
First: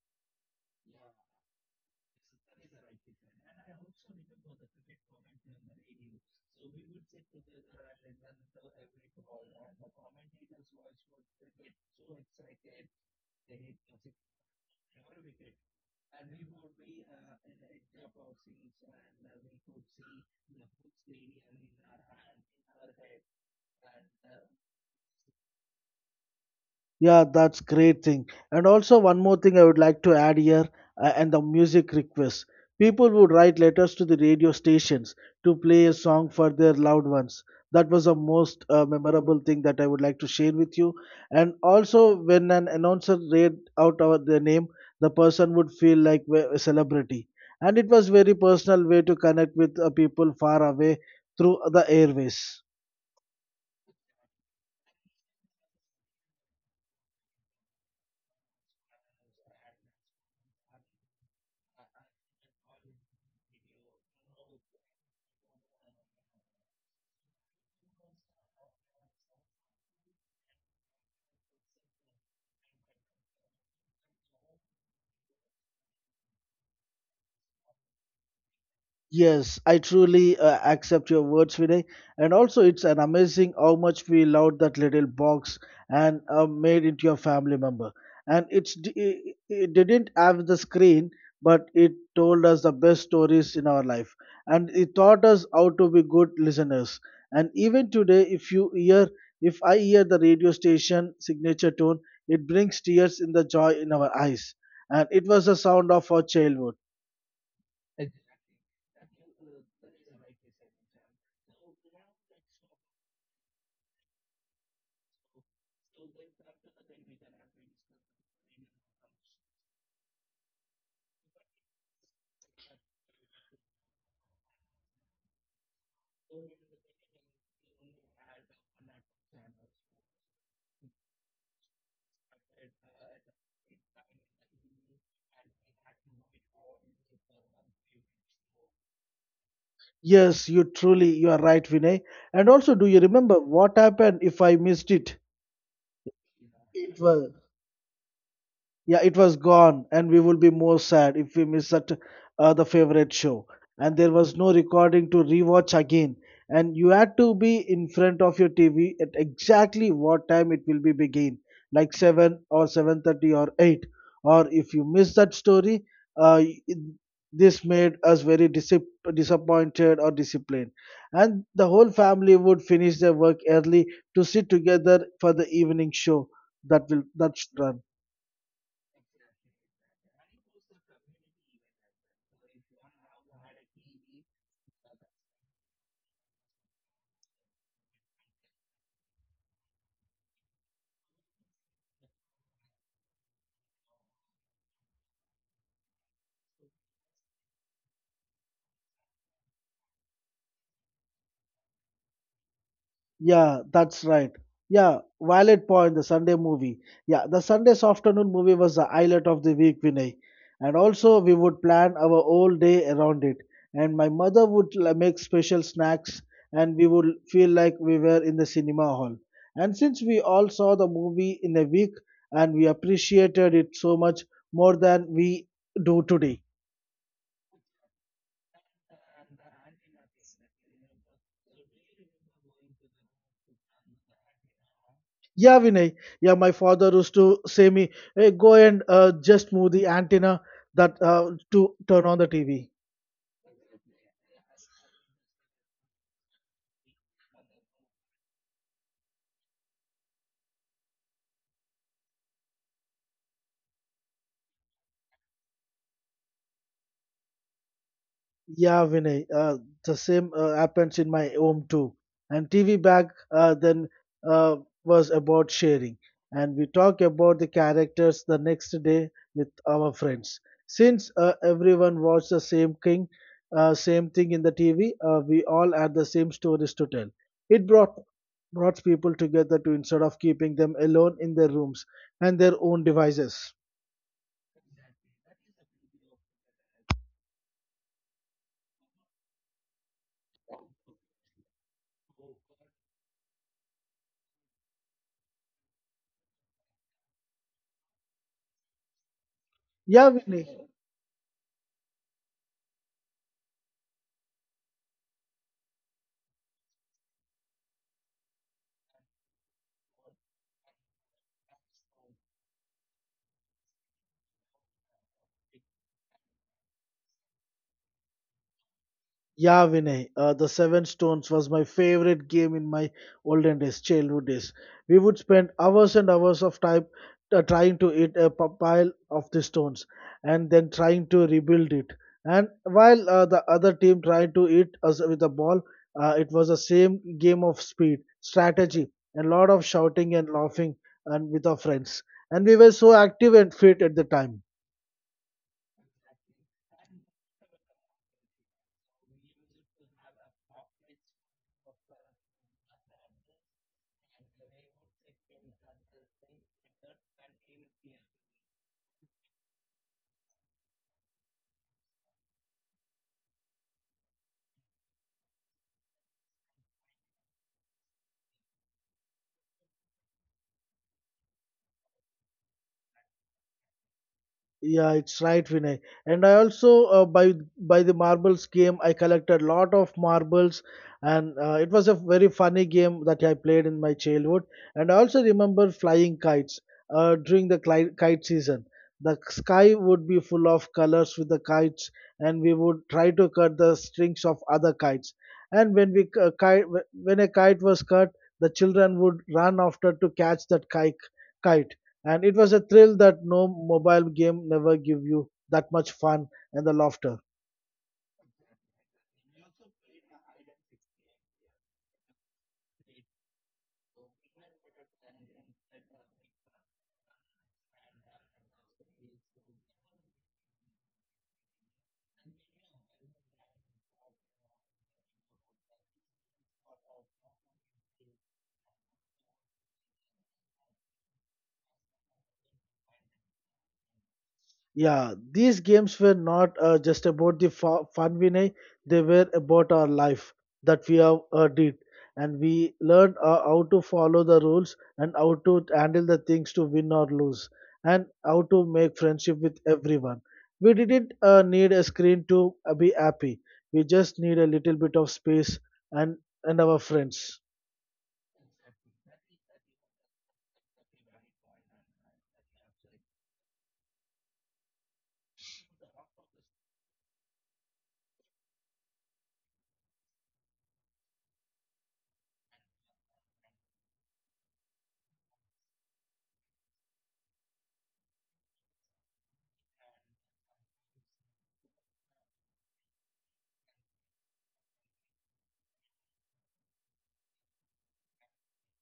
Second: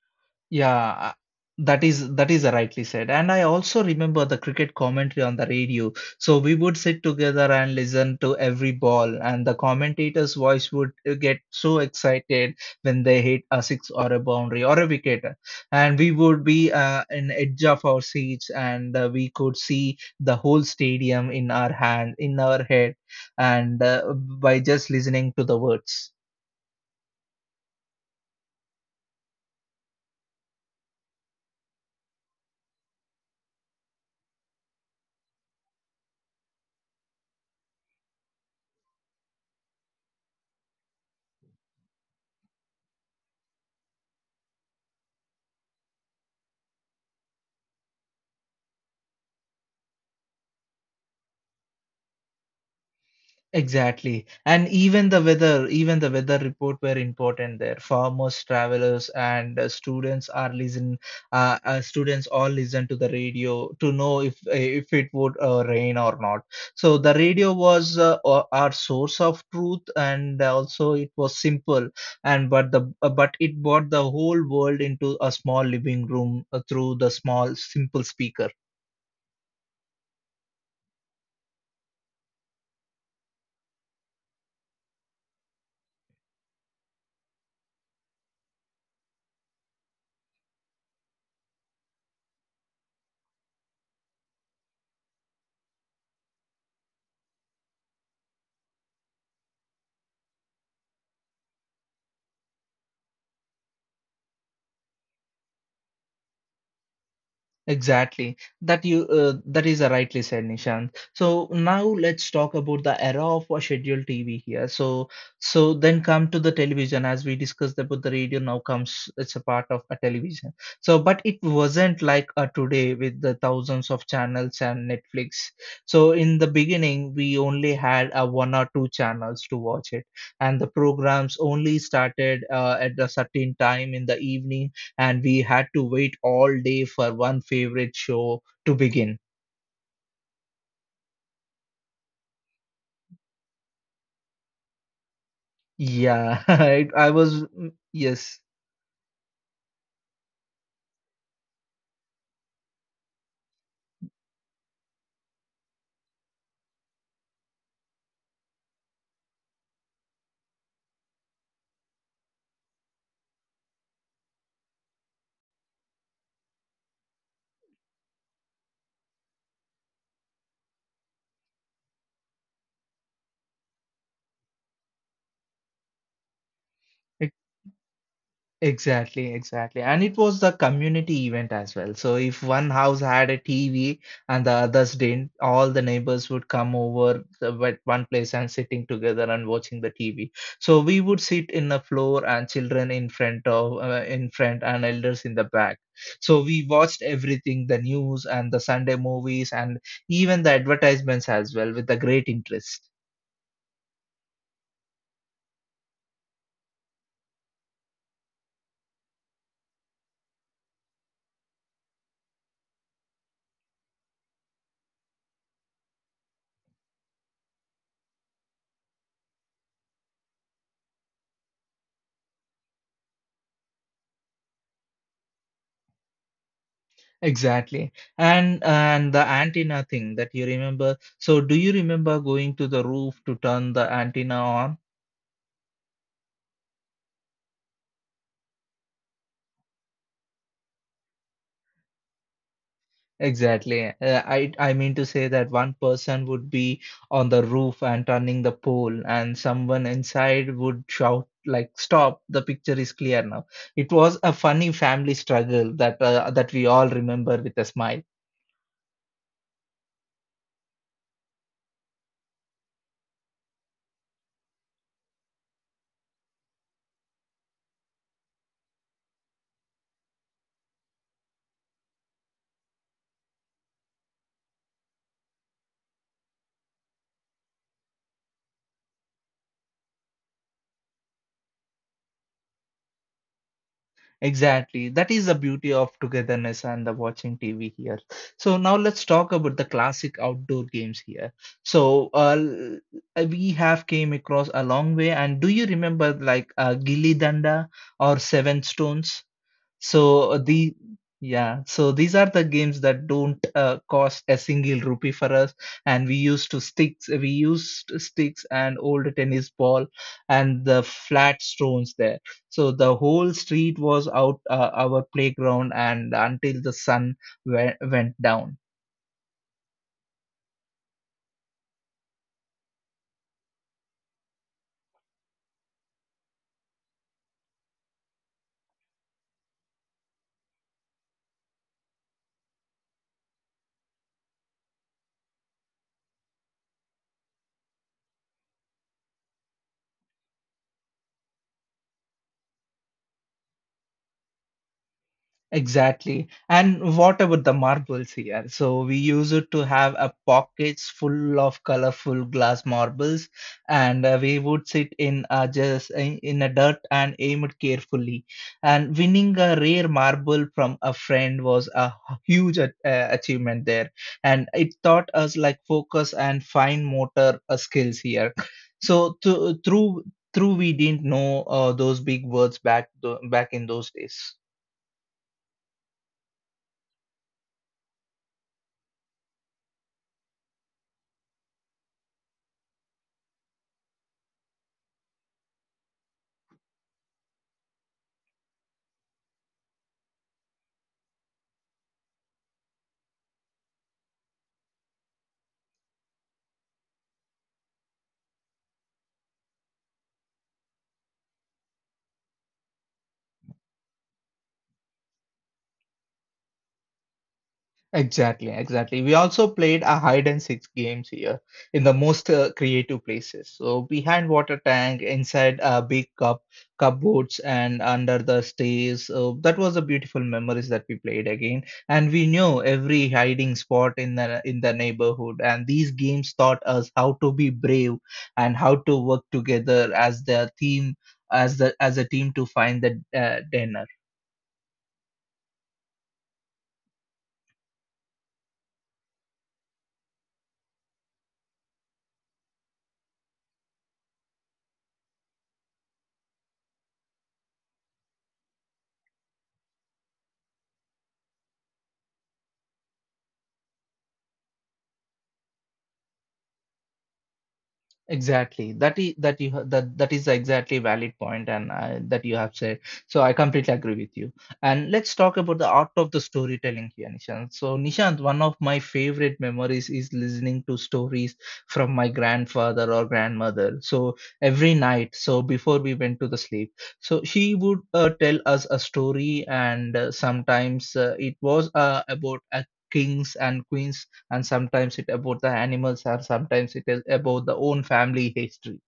[SPEAKER 1] Yeah, uh, that is that is rightly said. And I also remember the cricket commentary on the radio. So we would sit together and listen to every ball, and the commentator's voice would uh, get so excited when they hit a six or a boundary or a wicket, and we would be uh, in edge of our seats, and uh, we could see the whole stadium in our hand, in our head, and uh, by just listening to the words.
[SPEAKER 2] Yeah, that's great thing. And also one more thing I would like to add here, uh, and the music requests. People would write letters to the radio stations to play a song for their loved ones. That was the most uh, memorable thing that I would like to share with you. And also, when an announcer read out our, their name, the person would feel like we- a celebrity. And it was very personal way to connect with uh, people far away through the airways.
[SPEAKER 1] Exactly. And even the weather, even the weather report were important there. Farmers, travelers, and uh, students are listen. Uh, uh, students all listen to the radio to know if if it would uh, rain or not. So the radio was uh, o- our source of truth, and also it was simple. And but the uh, but it brought the whole world into a small living room uh, through the small simple speaker.
[SPEAKER 2] Yes, I truly uh, accept your words, Vinay. And also, it's an amazing how much we loved that little box and uh, made it your family member. And it's d- it, it didn't have the screen, but it told us the best stories in our life, and it taught us how to be good listeners. And even today, if you hear, if I hear the radio station signature tone, it brings tears in the joy in our eyes. And it was the sound of our childhood.
[SPEAKER 1] Exactly. That you uh, that is uh, rightly said, Nishant. So now let's talk about the era of uh, scheduled T V here. So so then come to the television as we discussed about the radio now comes it's a part of a television. So but it wasn't like uh, today with the thousands of channels and Netflix. So in the beginning we only had uh, one or two channels to watch it, and the programs only started uh, at a certain time in the evening and we had to wait all day for one favorite show to begin.
[SPEAKER 2] Yes, you truly you are right, Vinay. And also, do you remember what happened if I missed it?
[SPEAKER 1] Yeah, I,
[SPEAKER 2] It
[SPEAKER 1] I
[SPEAKER 2] was
[SPEAKER 1] was, mm, yes.
[SPEAKER 2] yeah it was gone and we would be more sad if we miss that uh, the favorite show, and there was no recording to rewatch again, and you had to be in front of your tv at exactly what time it will be begin, like seven or seven thirty or eight, or if you miss that story, uh, it- this made us very disip- disappointed or disciplined, and the whole family would finish their work early to sit together for the evening show that will that's run.
[SPEAKER 1] Exactly, exactly. And it was the community event as well. So if one house had a T V and the others didn't, all the neighbors would come over the- at one place and sitting together and watching the T V. So we would sit in the floor and children in front of uh, in front and elders in the back. So we watched everything, the news and the Sunday movies and even the advertisements as well with a great interest.
[SPEAKER 2] Yeah, that's right. Yeah, valid point. The Sunday movie. Yeah, the Sunday's afternoon movie was the highlight of the week, Vinay. And also, we would plan our whole day around it. And my mother would l- make special snacks, and we would feel like we were in the cinema hall. And since we all saw the movie in a week, and we appreciated it so much more than we do today.
[SPEAKER 1] Exactly. And and the antenna thing that you remember. So do you remember going to the roof to turn the antenna on?
[SPEAKER 2] Yeah, Vinay. Yeah, my father used to say me, "Hey, go and uh, just move the antenna that uh, to turn on the T V."
[SPEAKER 1] Exactly. Uh, I I mean to say that one person would be on the roof and turning the pole, and someone inside would shout like, "Stop! The picture is clear now." It was a funny family struggle that uh, that we all remember with a smile.
[SPEAKER 2] Yeah, Vinay. Uh, the same uh, happens in my home too. And T V back uh, then uh, was about sharing, and we talk about the characters the next day with our friends. Since uh, everyone watched the same thing, uh, same thing in the T V, uh, we all had the same stories to tell. It brought brought people together to instead of keeping them alone in their rooms and their own devices.
[SPEAKER 1] Exactly. That is the beauty of togetherness and the watching T V here. So now let's talk about the classic outdoor games here. So uh, l- uh, we have came across a long way. And do you remember like uh, Gilly Danda or Seven Stones?
[SPEAKER 2] Yeah,
[SPEAKER 1] So uh,
[SPEAKER 2] Vinay.
[SPEAKER 1] the yeah, so these are the games that don't uh, cost a single rupee for us, and we used to sticks, we used sticks and old tennis ball and the flat stones there. So the whole street was out uh, our playground, and until the sun we- went down.
[SPEAKER 2] Yeah, Vinay, uh, the Seven Stones was my favorite game in my olden days, childhood days. We would spend hours and hours of time uh, trying to eat a p- pile of the stones and then trying to rebuild it. And while uh, the other team tried to eat us with a ball, uh, it was the same game of speed, strategy, and a lot of shouting and laughing and with our friends. And we were so active and fit at the time.
[SPEAKER 1] Exactly. And what about the marbles here? So we used it to have a pockets full of colorful glass marbles, and uh, we would sit in uh, just in, in a dirt and aim it carefully. And winning a rare marble from a friend was a huge a- uh, achievement there, and it taught us like focus and fine motor uh, skills here. So th- through through we didn't know uh, those big words back th- back in those days.
[SPEAKER 2] Yeah, it's right, Vinay. And I also uh, by by the marbles game, I collected a lot of marbles, and uh, it was a very funny game that I played in my childhood. And I also remember flying kites uh, during the cli- kite season. The sky would be full of colors with the kites, and we would try to cut the strings of other kites. And when we uh, kite, when a kite was cut, the children would run after to catch that kite. Kite, and it was a thrill that no mobile game never give you that much fun and the laughter.
[SPEAKER 1] Exactly, exactly. We also played a hide and seek games here in the most uh, creative places. So behind water tank, inside uh, big cup cupboards, and under the stairs. So that was a beautiful memories that we played again. And we knew every hiding spot in the in the neighborhood. And these games taught us how to be brave and how to work together as the team, as the as a team to find the uh, dinner.
[SPEAKER 2] Yeah these games were not uh, just about the fu- fun Vinay, they were about our life that we have uh, did, and we learned uh, how to follow the rules and how to handle the things to win or lose, and how to make friendship with everyone. We didn't uh, need a screen to uh, be happy. We just need a little bit of space, and and our friends.
[SPEAKER 1] Exactly. That is that you ha- that that is exactly valid point and uh, that you have said. So I completely agree with you. And let's talk about the art of the storytelling here, Nishant. So Nishant, one of my favorite memories is listening to stories from my grandfather or grandmother. So every night, so before we went to the sleep, so she would uh, tell us a story, and uh, sometimes uh, it was uh, about a kings and queens, and sometimes it about the animals, or sometimes it is about the own family history.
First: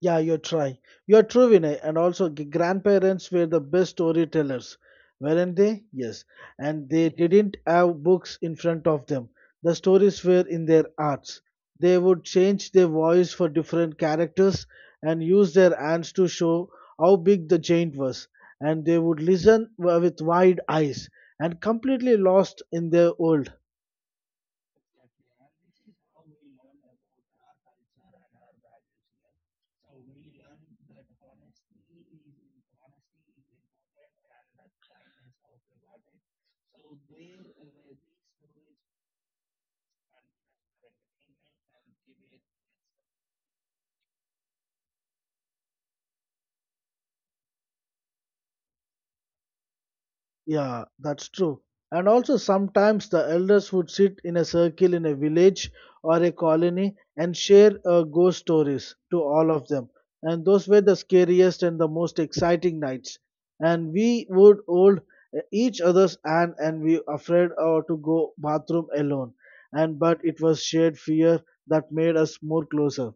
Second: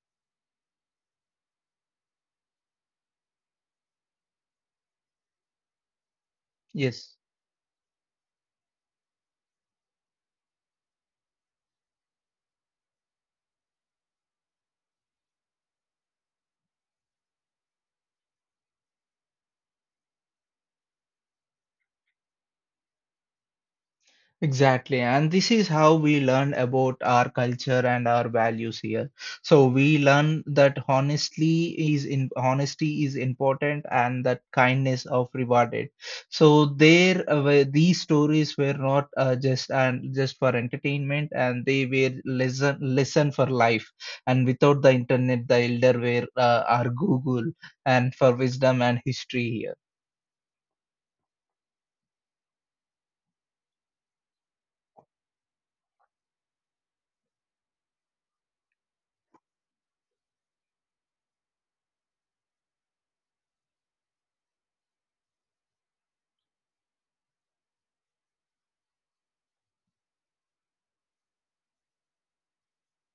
[SPEAKER 2] Yeah, you're trying. You're true, Vinay. And also, g- grandparents were the best storytellers, weren't they? Yes. And they
[SPEAKER 1] Yes.
[SPEAKER 2] didn't have books in front of them. The stories were in their hearts. They would change their voice for different characters and use their hands to show how big the giant was. And they would listen wi- with wide eyes and completely lost in their world.
[SPEAKER 1] Exactly, and this is how we learn about our culture and our values here. So we learn that honestly is in honesty is important, and that kindness of rewarded. So there, uh, were- these stories were not uh, just and just for entertainment, and they were lesson lesson for life. And without the internet, the elder were uh, our Google, and for wisdom and history here.
[SPEAKER 2] Yeah, that's true. And also, sometimes the elders would sit in a circle in a village or a colony and share uh, ghost stories to all of them. And those were the scariest and the most exciting nights. And we would hold uh, each other's hand and we afraid uh, to go bathroom alone. And but it was shared fear that made us more closer.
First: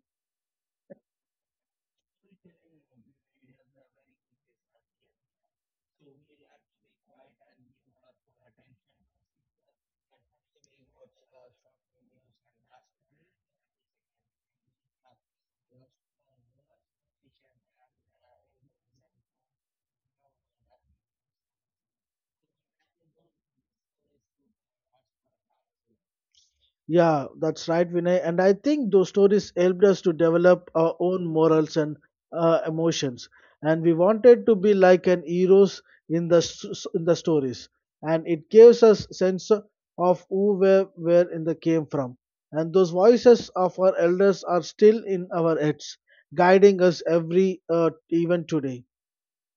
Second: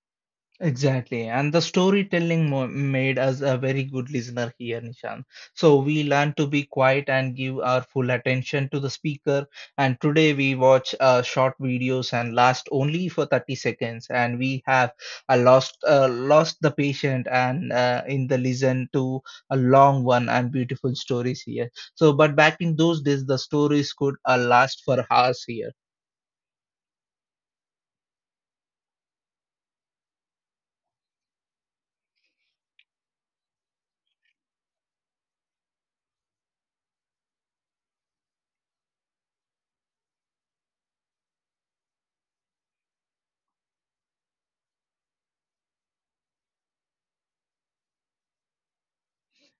[SPEAKER 1] Exactly, and the storytelling mo- made us a very good listener here, Nishan. So we learn to be quiet and give our full attention to the speaker. And today we watch uh, short videos and last only for thirty seconds. And we have uh, lost uh, lost the patient and uh, in the listen to a long one and beautiful stories here. So, but back in those days, the stories could uh, last for hours here.
[SPEAKER 2] Yeah, that's right, Vinay. And I think those stories helped us to develop our own morals and uh, emotions. And we wanted to be like an heroes in the s- in the stories. And it gives us sense of who where where in the came from. And those voices of our elders are still in our heads, guiding us every uh, even today.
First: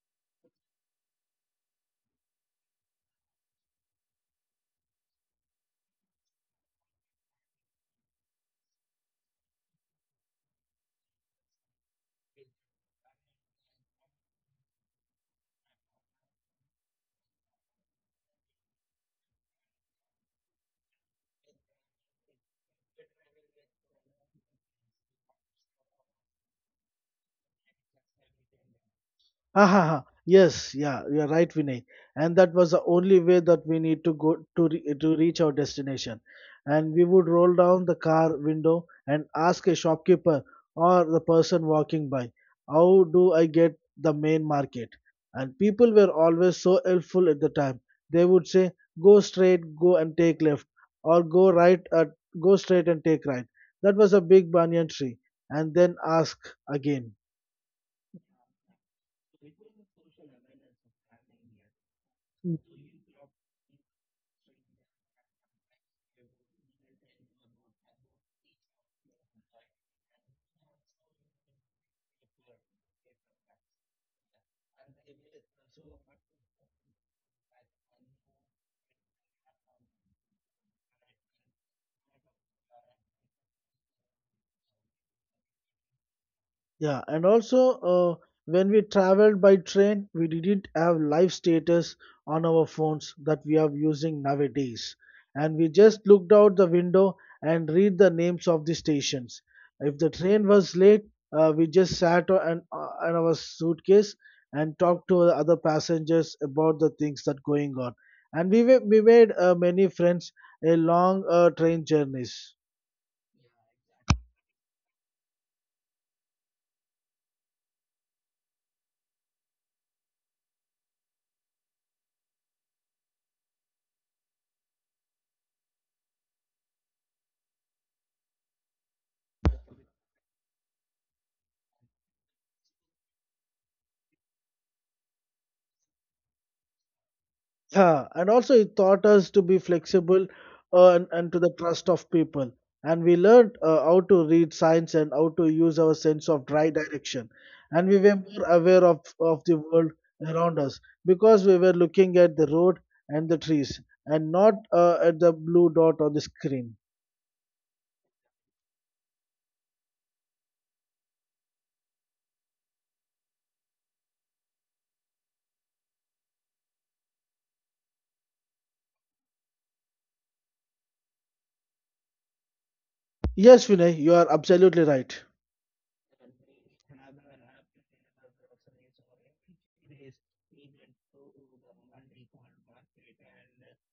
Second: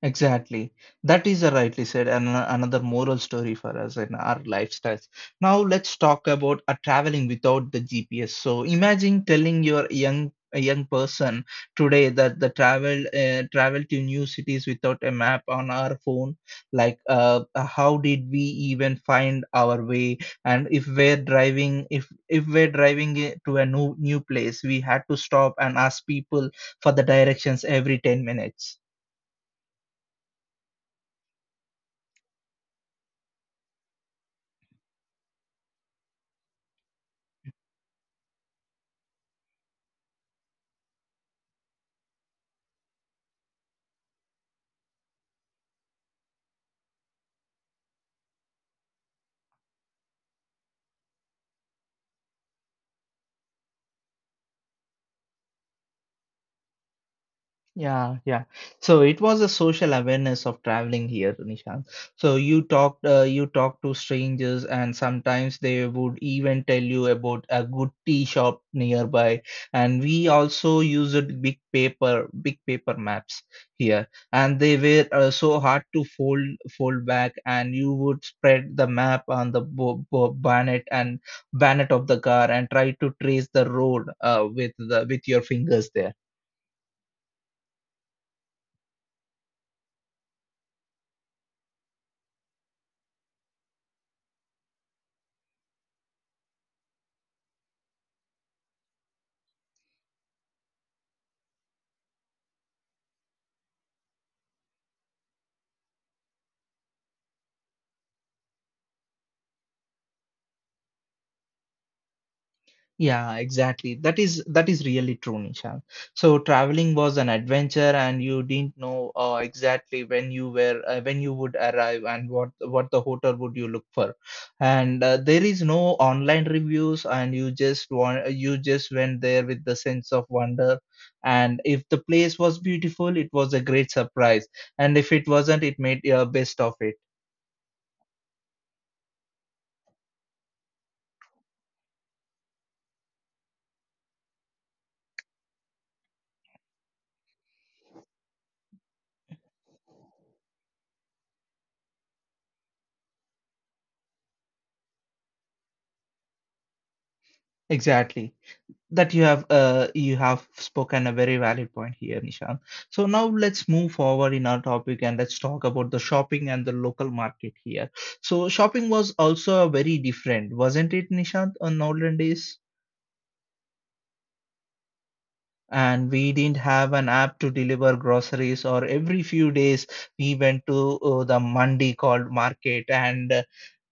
[SPEAKER 1] Exactly. That is a rightly said, and ano- another moral story for us in our lifestyles. Now let's talk about a traveling without the G P S. So imagine telling your young a young person today that the travel uh, travel to new cities without a map on our phone. Like, uh, uh, how did we even find our way? And if we're driving, if if we're driving it to a new new place, we had to stop and ask people for the directions every ten minutes.
[SPEAKER 2] Ha ha ha. Yes, yeah, you're right, Vinay. And that was the only way that we need to go to re- to reach our destination. And we would roll down the car window and ask a shopkeeper or the person walking by, "How do I get the main market?" And people were always so helpful at the time. They would say, "Go straight, go and take left, or go right at go straight and take right." That was a big banyan tree, and then ask again.
[SPEAKER 1] Yeah, yeah. So it was a social awareness of traveling here, Nishant. So you talked, uh, you talked to strangers, and sometimes they would even tell you about a good tea shop nearby. And we also used big paper, big paper maps here, and they were uh, so hard to fold, fold back. And you would spread the map on the bo bo bonnet and bonnet of the car, and try to trace the road uh, with the with your fingers there.
[SPEAKER 2] Yeah, and also uh, when we traveled by train, we didn't have live status on our phones that we are using nowadays. And we just looked out the window and read the names of the stations. If the train was late, uh, we just sat on, uh, on our suitcase and talked to the other passengers about the things that going on. And we, wa- we made uh, many friends along uh, train journeys.
[SPEAKER 1] Yeah, exactly. That is that is really true, Nishan. So traveling was an adventure, and you didn't know uh, exactly when you were uh, when you would arrive and what what the hotel would you look for. And uh, there is no online reviews, and you just want you just went there with the sense of wonder. And if the place was beautiful, it was a great surprise. And if it wasn't, it made uh, best of it.
[SPEAKER 2] Yeah, and also it taught us to be flexible uh, and, and to the trust of people. And we learned uh, how to read signs and how to use our sense of dry direction. And we were more aware of, of the world around us because we were looking at the road and the trees and not uh, at the blue dot on the screen.
[SPEAKER 1] Exactly. that you have uh, You have spoken a very valid point here, Nishant. So now let's move forward in our topic, and let's talk about the shopping and the local market here. So shopping was also very different, wasn't it, Nishant, on olden days?
[SPEAKER 2] Yes, Vinay, you are absolutely right.
[SPEAKER 1] And we didn't have an app to deliver groceries or every few days we went to uh, the mandi called market, and uh,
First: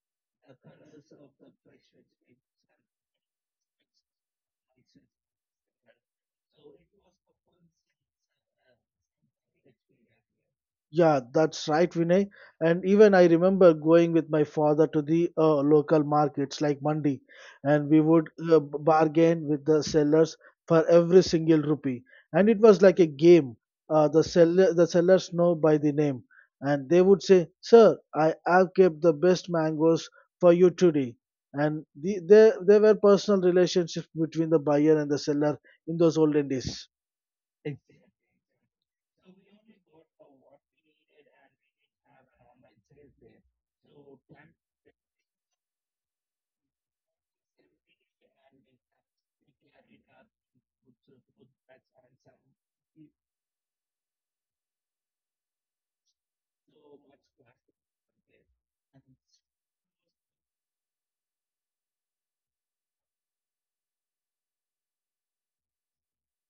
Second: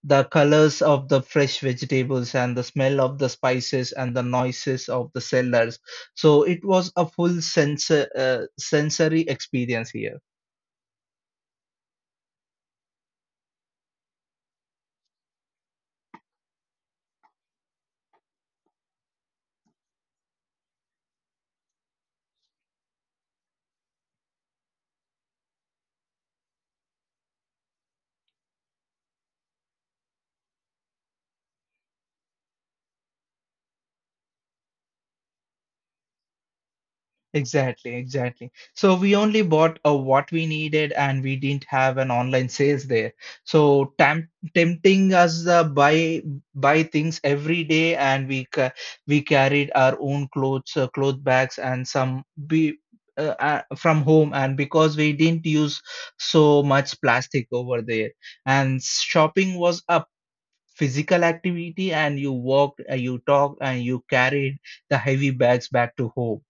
[SPEAKER 1] the colors of the fresh vegetables and the smell of the spices and the noises of the sellers, so it was a full sense uh, sensory experience here.
[SPEAKER 2] Yeah, that's right, Vinay. And even I remember going with my father to the uh, local markets like Mandi, and we would uh, b- bargain with the sellers for every single rupee. And it was like a game. Uh, the seller, the sellers know by the name, and they would say, "Sir, I have kept the best mangoes for you today." And the, there, there were personal relationships between the buyer and the seller in those olden days.
[SPEAKER 1] Exactly, exactly. So we only bought uh, what we needed, and we didn't have an online sales there. So tam tempting us uh, buy buy things every day, and we ca we carried our own clothes, uh, cloth bags and some be uh, uh, from home, and because we didn't use so much plastic over there. And shopping was a physical activity, and you walked, uh, you talked and you carried the heavy bags back to home.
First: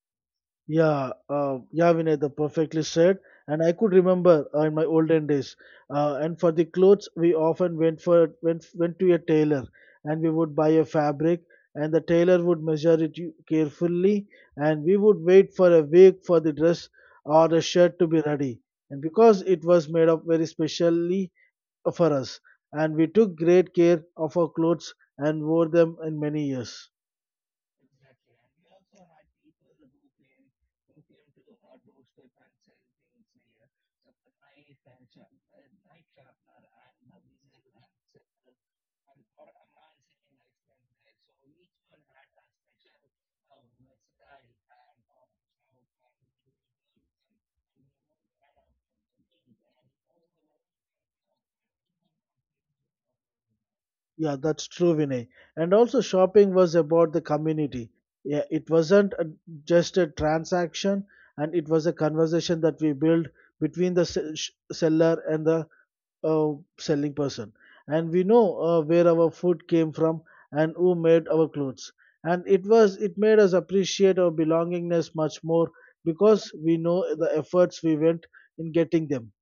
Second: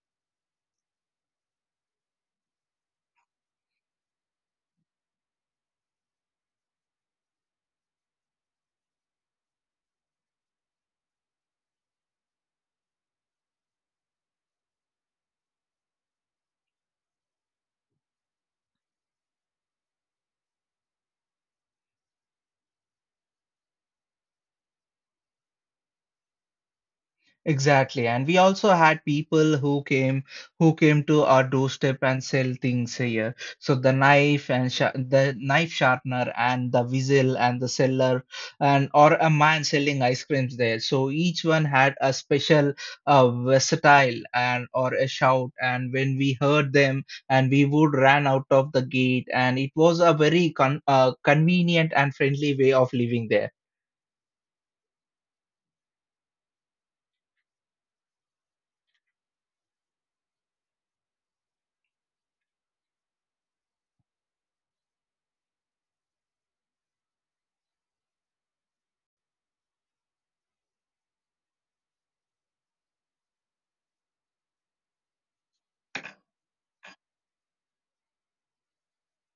[SPEAKER 2] Yeah, uh, yeah, Vinay, the perfectly said. And I could remember uh, in my olden days. Uh, and for the clothes, we often went for went went to a tailor, and we would buy a fabric, and the tailor would measure it u- carefully, and we would wait for a week for the dress or the shirt to be ready. And because it was made up very specially for us, and we took great care of our clothes and wore them in many years.
[SPEAKER 1] Exactly. And we also had people who came who came to our doorstep and sell things here. So the knife and sha the knife sharpener and the whistle and the seller, and or a man selling ice creams there. So each one had a special uh, versatile and or a shout. And when we heard them, and we would ran out of the gate, and it was a very con uh, convenient and friendly way of living there.
[SPEAKER 2] Yeah, that's true, Vinay. And also, shopping was about the community. Yeah, it wasn't a, just a transaction, and it was a conversation that we built between the se- sh- seller and the uh, selling person. And we know uh, where our food came from and who made our clothes. And it was it made us appreciate our belongingness much more because we know the efforts we went in getting them.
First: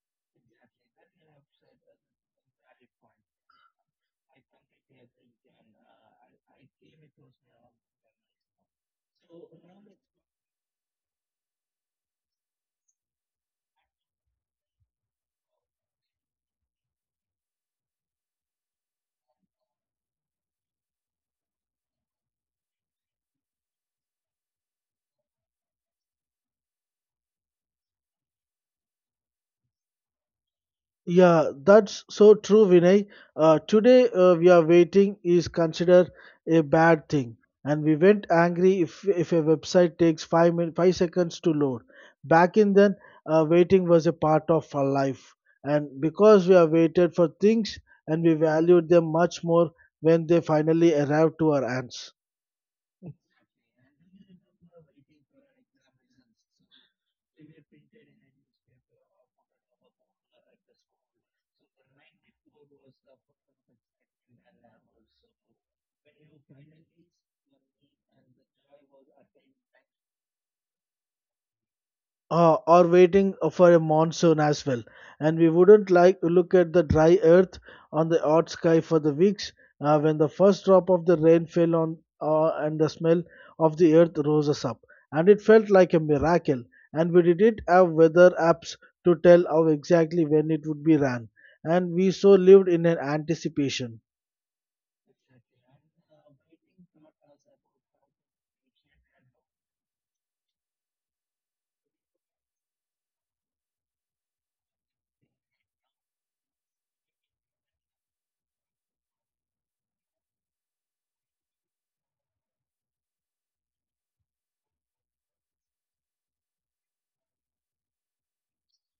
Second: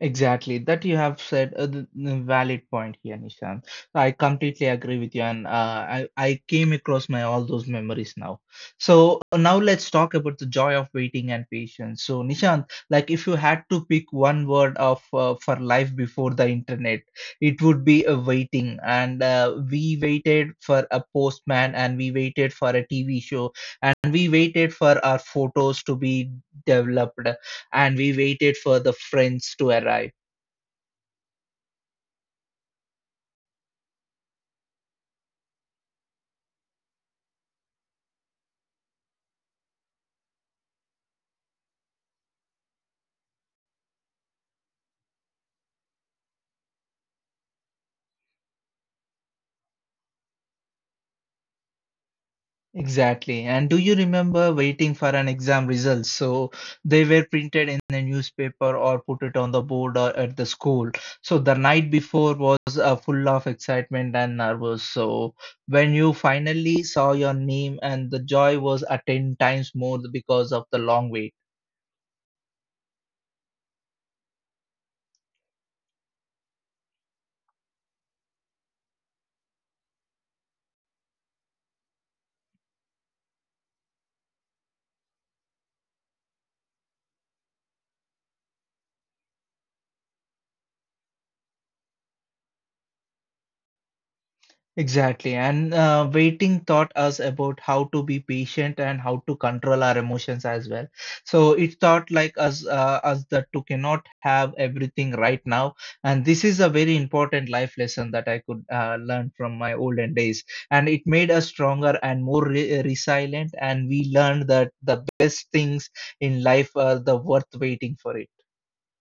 [SPEAKER 1] Exactly, that you have said a th- a valid point here, Nishan. I completely agree with you, and uh, I I came across my all those memories now. So uh, now let's talk about the joy of waiting and patience. So Nishant, like if you had to pick one word of uh, for life before the internet, it would be a waiting. And uh, we waited for a postman, and we waited for a T V show, and we waited for our photos to be developed, and we waited for the friends to arrive.
[SPEAKER 2] Yeah, that's so true, Vinay. Uh, today, uh, we are waiting is considered a bad thing, and we went angry if if a website takes five min five seconds to load. Back in then, uh, waiting was a part of our life, and because we have waited for things and we valued them much more when they finally arrived to our hands.
[SPEAKER 1] Exactly. And do you remember waiting for an exam results? So they were printed in the newspaper or put it on the board or at the school. So the night before was uh, full of excitement and nervous. So when you finally saw your name, and the joy was at ten times more because of the long wait.
[SPEAKER 2] Uh, or waiting for a monsoon as well. And we wouldn't like to look at the dry earth on the hot sky for the weeks uh, when the first drop of the rain fell on uh, and the smell of the earth rose us up. And it felt like a miracle. And we didn't have weather apps to tell how exactly when it would be ran. And we so lived in an anticipation.
[SPEAKER 1] Exactly. And uh, waiting taught us about how to be patient and how to control our emotions as well. So it taught like us, uh, us that to cannot have everything right now. And this is a very important life lesson that I could uh, learn from my olden days. And it made us stronger and more re- uh, resilient. And we learned that the best things in life are the worth waiting for it.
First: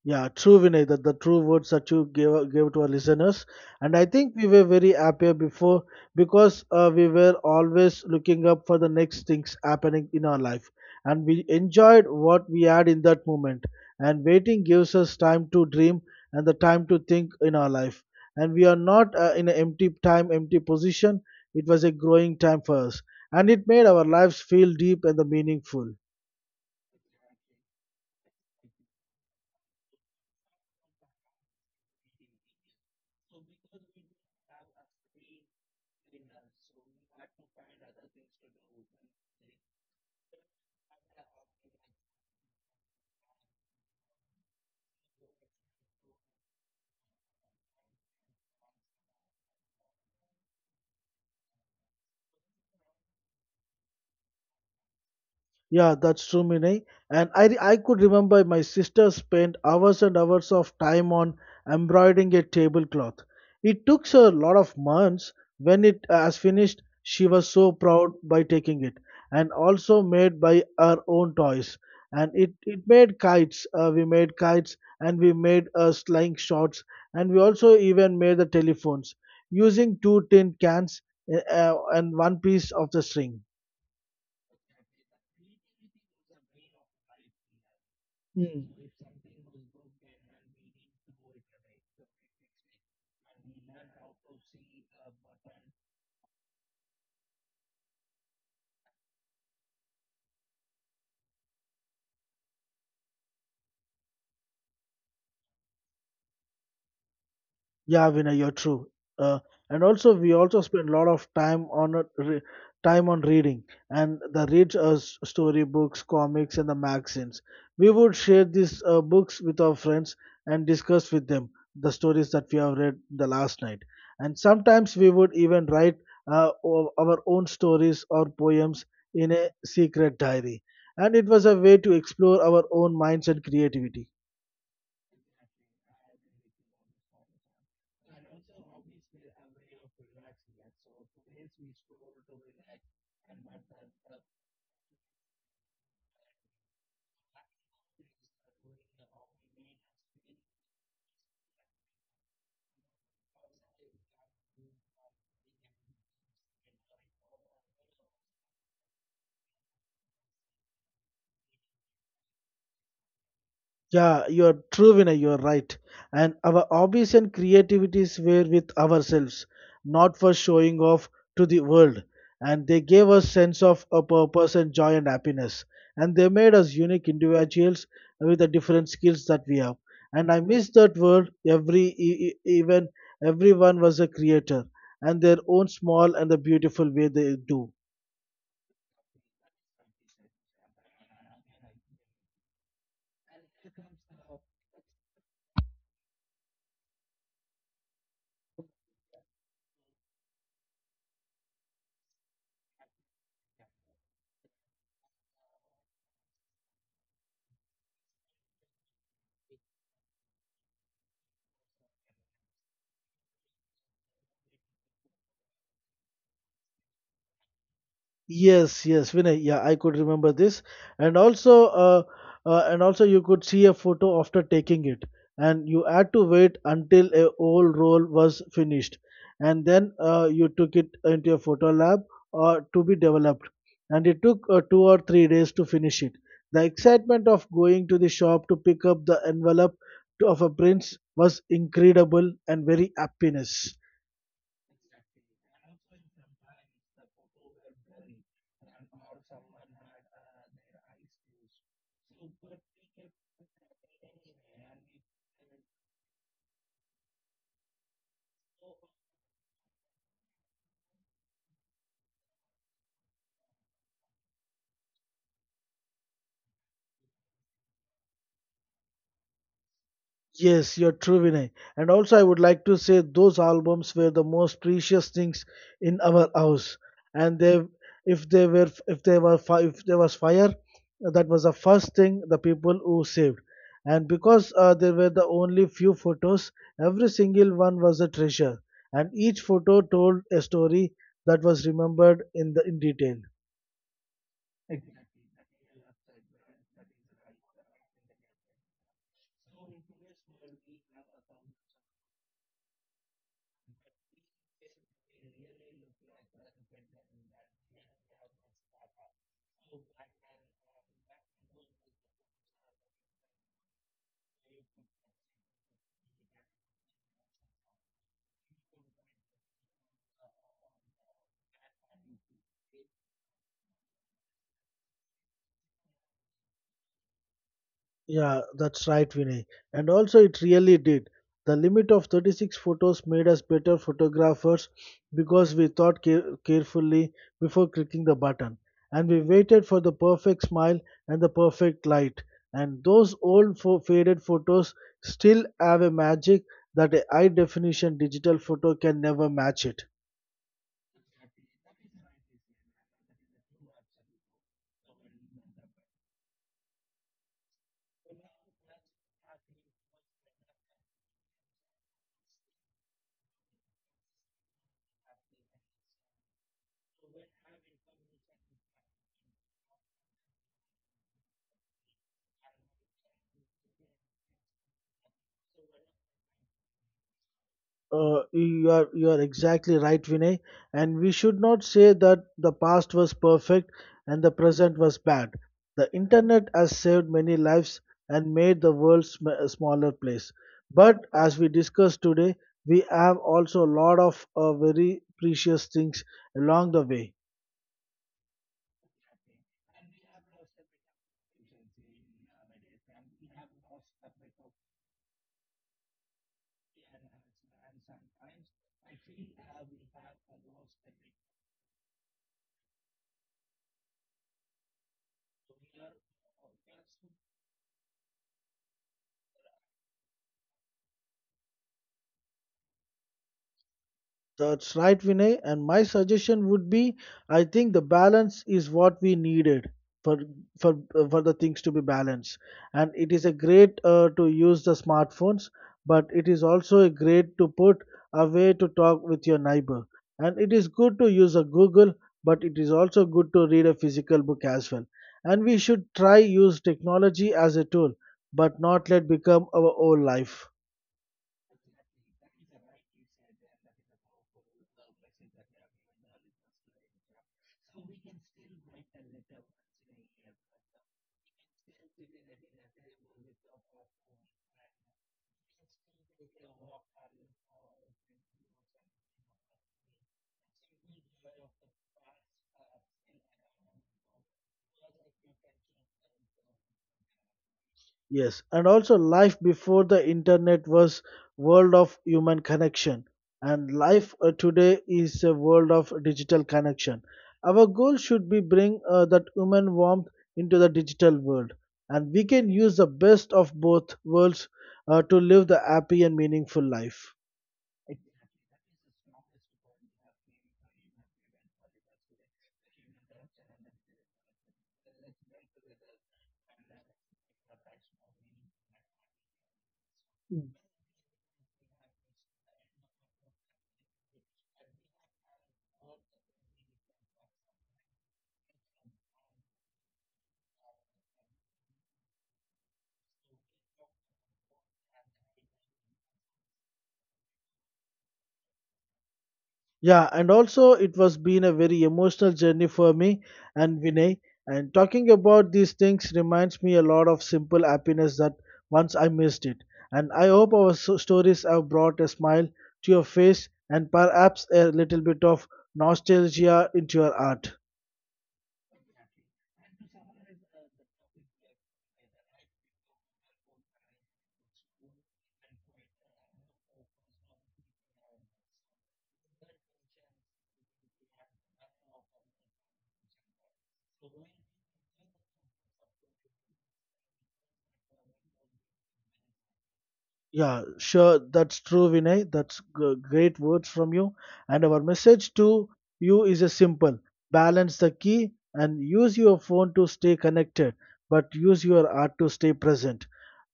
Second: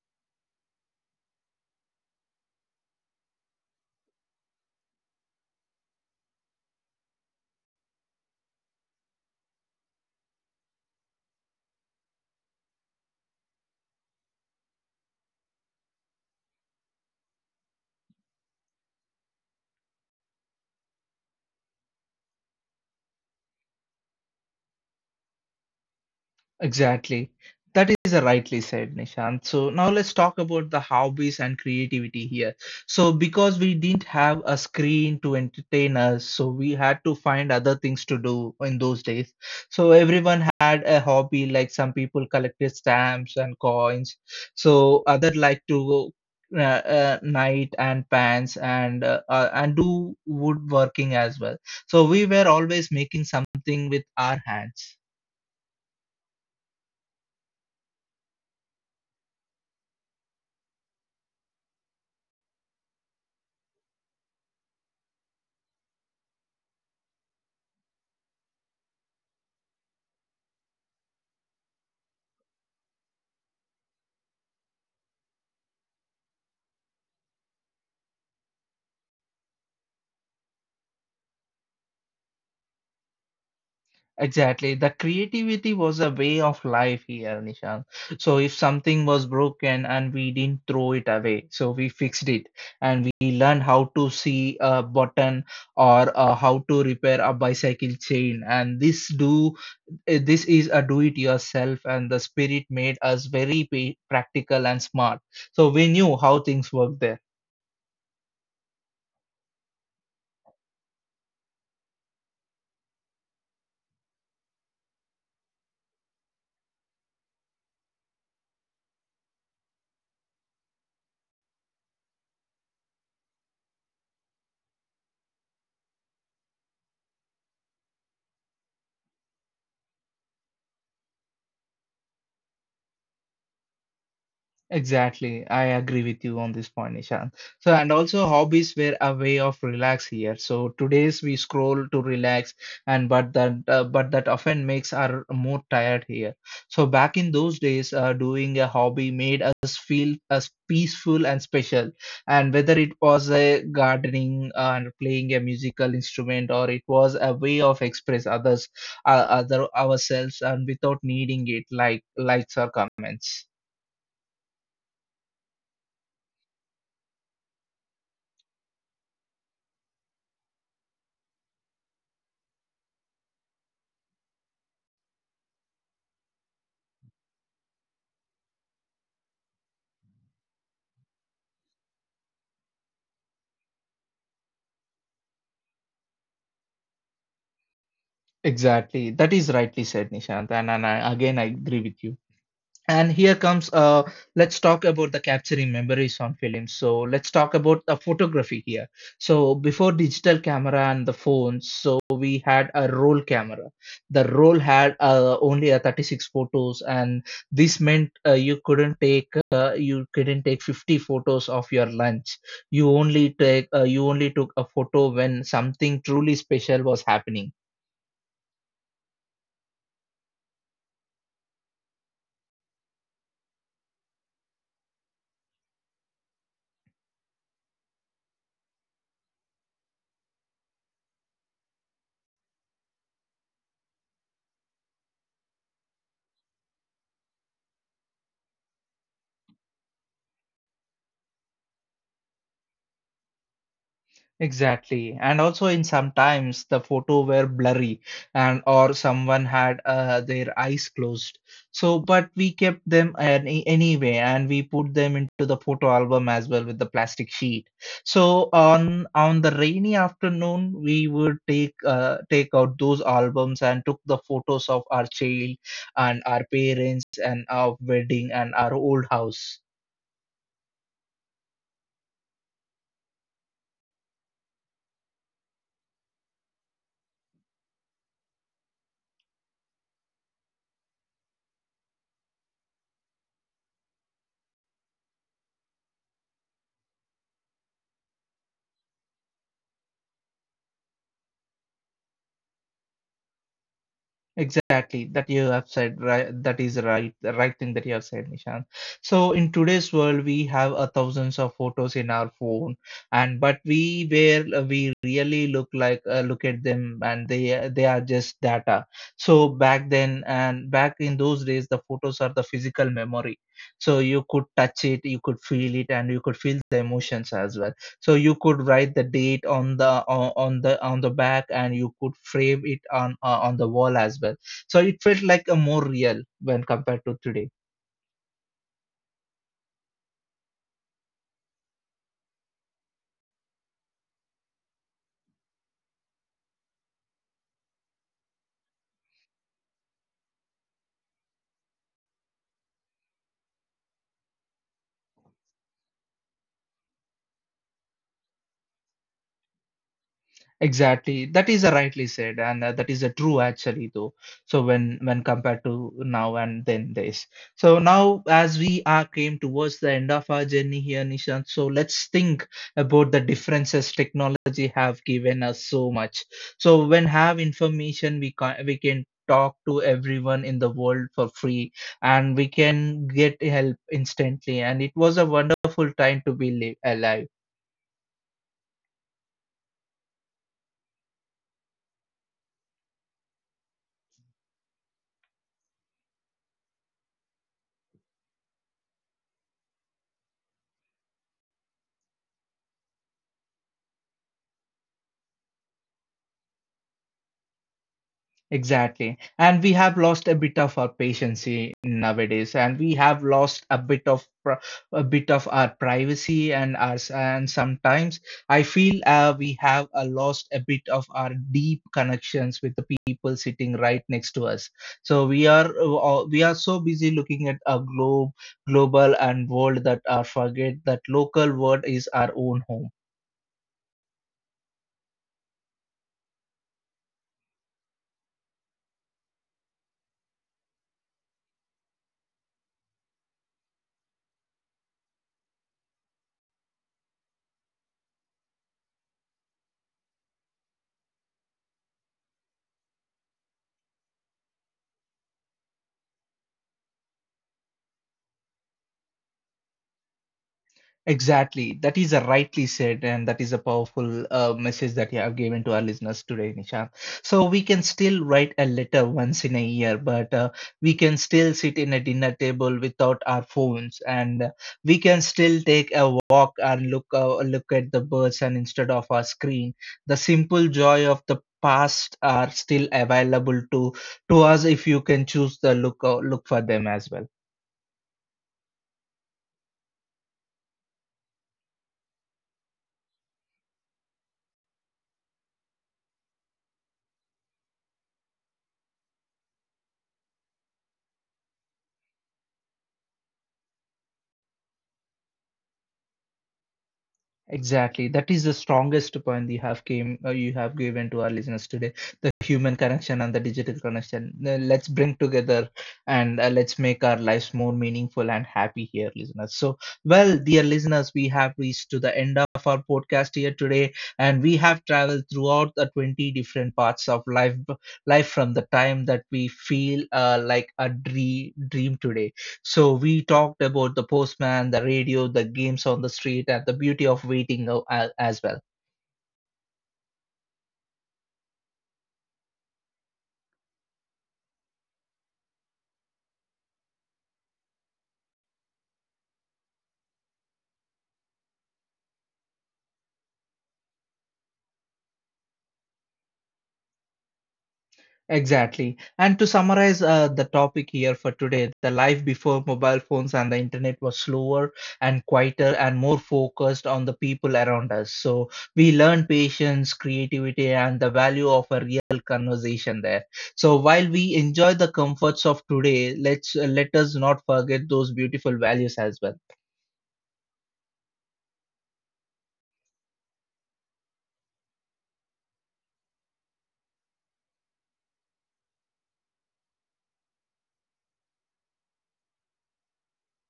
[SPEAKER 2] Yeah, true, Vinay, that the true words that you gave, gave to our listeners. And I think we were very happier before because uh, we were always looking up for the next things happening in our life. And we enjoyed what we had in that moment. And waiting gives us time to dream and the time to think in our life. And we are not uh, in an empty time, empty position. It was a growing time for us. And it made our lives feel deep and the meaningful.
[SPEAKER 1] Exactly. That is a rightly said, Nishant. So now let's talk about the hobbies and creativity here. So because we didn't have a screen to entertain us, so we had to find other things to do in those days. So everyone had a hobby, like some people collected stamps and coins. So other like to go uh, uh, knight and pants, and uh, uh, and do woodworking as well. So we were always making something with our hands.
[SPEAKER 2] Yeah, that's true, Vinay. And I, re- I could remember my sister spent hours and hours of time on embroidering a tablecloth. It took her a lot of months. When it was finished, she was so proud by taking it, and also made by her own toys. And it, it made kites. Uh, we made kites, and we made uh, slingshots, and we also even made the telephones using two tin cans uh, uh, and one piece of the string.
[SPEAKER 1] Exactly. The creativity was a way of life here, Nishan. So if something was broken and we didn't throw it away, so we fixed it, and we learned how to see a button or uh, how to repair a bicycle chain. And this do eh, this is a do it yourself, and the spirit made us very pa- practical and smart. So we knew how things work there.
[SPEAKER 2] Yeah, Vinay, you're true. Uh, and also, we also spend a lot of time on a re- time on reading and the read uh, s- storybooks, comics, and the magazines. We would share these uh, books with our friends and discuss with them the stories that we have read the last night. And sometimes we would even write uh, o- our own stories or poems in a secret diary. And it was a way to explore our own minds and creativity.
[SPEAKER 1] Exactly. I agree with you on this point, Nishan. So, and also hobbies were a way of relax here. So today's we scroll to relax, and but that uh, but that often makes our more tired here. So back in those days, uh, doing a hobby made us feel as peaceful and special. And whether it was a gardening uh, and playing a musical instrument, or it was a way of express others, uh, other ourselves, and without needing it like likes or comments.
[SPEAKER 2] Yeah, you are true, Vinay. You are right. And our hobbies and creativities were with ourselves, not for showing off to the world. And they gave us sense of a purpose and joy and happiness. And they made us unique individuals with the different skills that we have. And I miss that world. Every e- e- even Everyone was a creator and their own small and the beautiful way they do.
[SPEAKER 1] Exactly. That is rightly said, Nishant. And, and I, again, I agree with you. And here comes, uh, let's talk about the capturing memories on films. So let's talk about the photography here. So before digital camera and the phones, so we had a roll camera. The roll had uh, only a thirty-six photos, and this meant uh, you couldn't take uh, you couldn't take fifty photos of your lunch. You only take uh, you only took a photo when something truly special was happening.
[SPEAKER 2] Yes, yes, Vinay. Yeah, I could remember this. And also, uh, uh, and also, you could see a photo after taking it, and you had to wait until a whole roll was finished, and then uh, you took it into a photo lab uh, to be developed. And it took uh, two or three days to finish it. The excitement of going to the shop to pick up the envelope to, of a prince was incredible and very happiness.
[SPEAKER 1] Exactly. And also in sometimes the photo were blurry, and or someone had uh, their eyes closed. So but we kept them any, anyway, and we put them into the photo album as well with the plastic sheet. So on on the rainy afternoon we would take uh, take out those albums and took the photos of our child and our parents and our wedding and our old house.
[SPEAKER 2] Yes, you're true, Vinay. And also, I would like to say those albums were the most precious things in our house. And they, if they were, if they were, fi- if there was fire, that was the first thing the people who saved. And because uh, there were the only few photos, every single one was a treasure. And each photo told a story that was remembered in the in detail.
[SPEAKER 1] Exactly, that you have said right, that is right, the right thing that you have said, Nishant. So in today's world, we have a thousands of photos in our phone, and but we where uh, we really look like uh, look at them, and they uh, they are just data. So back then, and back in those days, the photos are the physical memory. So you could touch it, you could feel it, and you could feel the emotions as well. So you could write the date on the on on the on the back, and you could frame it on uh, on the wall as well. So it felt like a more real when compared to today.
[SPEAKER 2] Yeah, that's right, Vinay. And also, it really did. The limit of thirty-six photos made us better photographers because we thought care- carefully before clicking the button. And we waited for the perfect smile and the perfect light. And those old fo- faded photos still have a magic that a high definition digital photo can never match it.
[SPEAKER 1] Exactly. That is a rightly said, and uh, that is a true actually though. So when when compared to now and then this. So now as we are came towards the end of our journey here, Nishant. So let's think about the differences technology have given us so much. So when have information, we can we can talk to everyone in the world for free, and we can get help instantly. And it was a wonderful time to be li- alive.
[SPEAKER 2] Uh, you are you are exactly right, Vinay. And we should not say that the past was perfect and the present was bad. The internet has saved many lives and made the world sm- a smaller place. But as we discussed today, we have also a lot of uh, very precious things along the way.
[SPEAKER 1] Exactly. And we have lost a bit of our patience i- nowadays, and we have lost a bit of pri- a bit of our privacy and our s- and sometimes I feel uh, we have uh, lost a bit of our deep connections with the people sitting right next to us. So we are uh, uh, we are so busy looking at a globe, global and world that are forget that local world is our own home.
[SPEAKER 2] That's right, Vinay. And my suggestion would be, I think the balance is what we needed for for for the things to be balanced. And it is a great uh, to use the smartphones, but it is also a great to put a way to talk with your neighbor. And it is good to use a Google, but it is also good to read a physical book as well. And we should try use technology as a tool, but not let become our whole life.
[SPEAKER 1] Exactly. That is a rightly said, and that is a powerful uh, message that you have given to our listeners today, Nishant. So we can still write a letter once in a year, but uh, we can still sit in a dinner table without our phones, and uh, we can still take a walk and look uh, look at the birds, and instead of our screen, the simple joy of the past are still available to to us if you can choose the look uh, look for them as well.
[SPEAKER 2] Yes, and also life before the internet was world of human connection, and life uh, today is a world of digital connection. Our goal should be bring uh, that human warmth into the digital world, and we can use the best of both worlds uh, to live the happy and meaningful life.
[SPEAKER 1] Exactly. That is the strongest point you have came uh, you have given to our listeners today. The human connection and the digital connection. Uh, Let's bring together, and uh, let's make our lives more meaningful and happy here, listeners. So, well, dear listeners, we have reached to the end of our podcast here today, and we have traveled throughout the twenty different parts of life, life from the time that we feel uh, like a dream dream today. So we talked about the postman, the radio, the games on the street, and the beauty of waiting uh, a- as well.
[SPEAKER 2] Yeah, and also it was been a very emotional journey for me and Vinay. And talking about these things reminds me a lot of simple happiness that once I missed it. And I hope our so- stories have brought a smile to your face and perhaps a little bit of nostalgia into your heart.
[SPEAKER 1] Exactly. And to summarize uh, the topic here for today, the life before mobile phones and the internet was slower and quieter and more focused on the people around us. So we learned patience, creativity, and the value of a real conversation there. So while we enjoy the comforts of today, let's let us not forget those beautiful values as well.
[SPEAKER 2] Yeah, sure. That's true, Vinay. That's g- great words from you. And our message to you is a simple balance the key and use your phone to stay connected, but use your art to stay present.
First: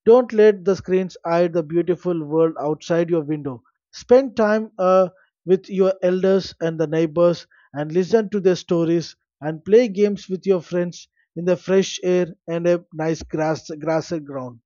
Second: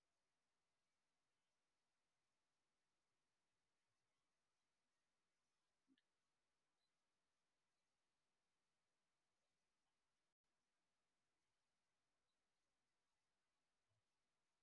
[SPEAKER 2] Don't let the screens hide the beautiful world outside your window. Spend time uh, with your elders and the neighbors and listen to their stories and play games with your friends in the fresh air and a nice grass, grassy ground.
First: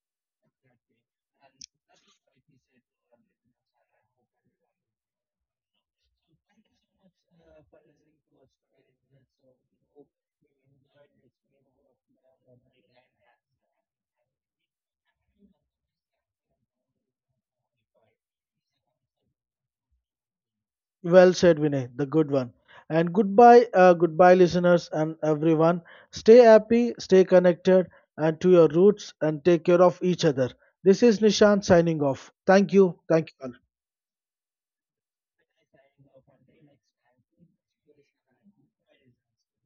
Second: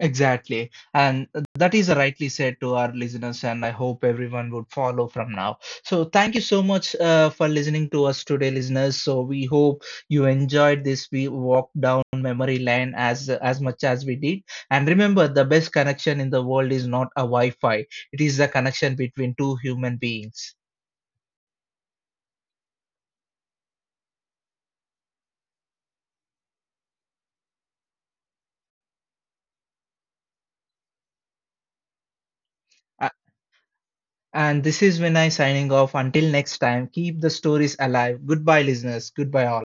[SPEAKER 1] Exactly. And that is rightly said to our listeners, and I hope everyone would follow from now. So, thank you so much uh, for listening to us today, listeners. So, we hope you enjoyed this. We walked down memory lane as as much as we did. And remember, the best connection in the world is not a Wi Fi, it is the connection between two human beings.
[SPEAKER 2] Well said, Vinay, the good one. And goodbye, uh, goodbye, listeners and everyone. Stay happy, stay connected, and to your roots, and take care of each other. This is Nishan signing off. Thank you.
[SPEAKER 1] A-
[SPEAKER 2] Thank you. All.
[SPEAKER 1] And this is Vinay signing off. Until next time, keep the stories alive. Goodbye, listeners. Goodbye, all.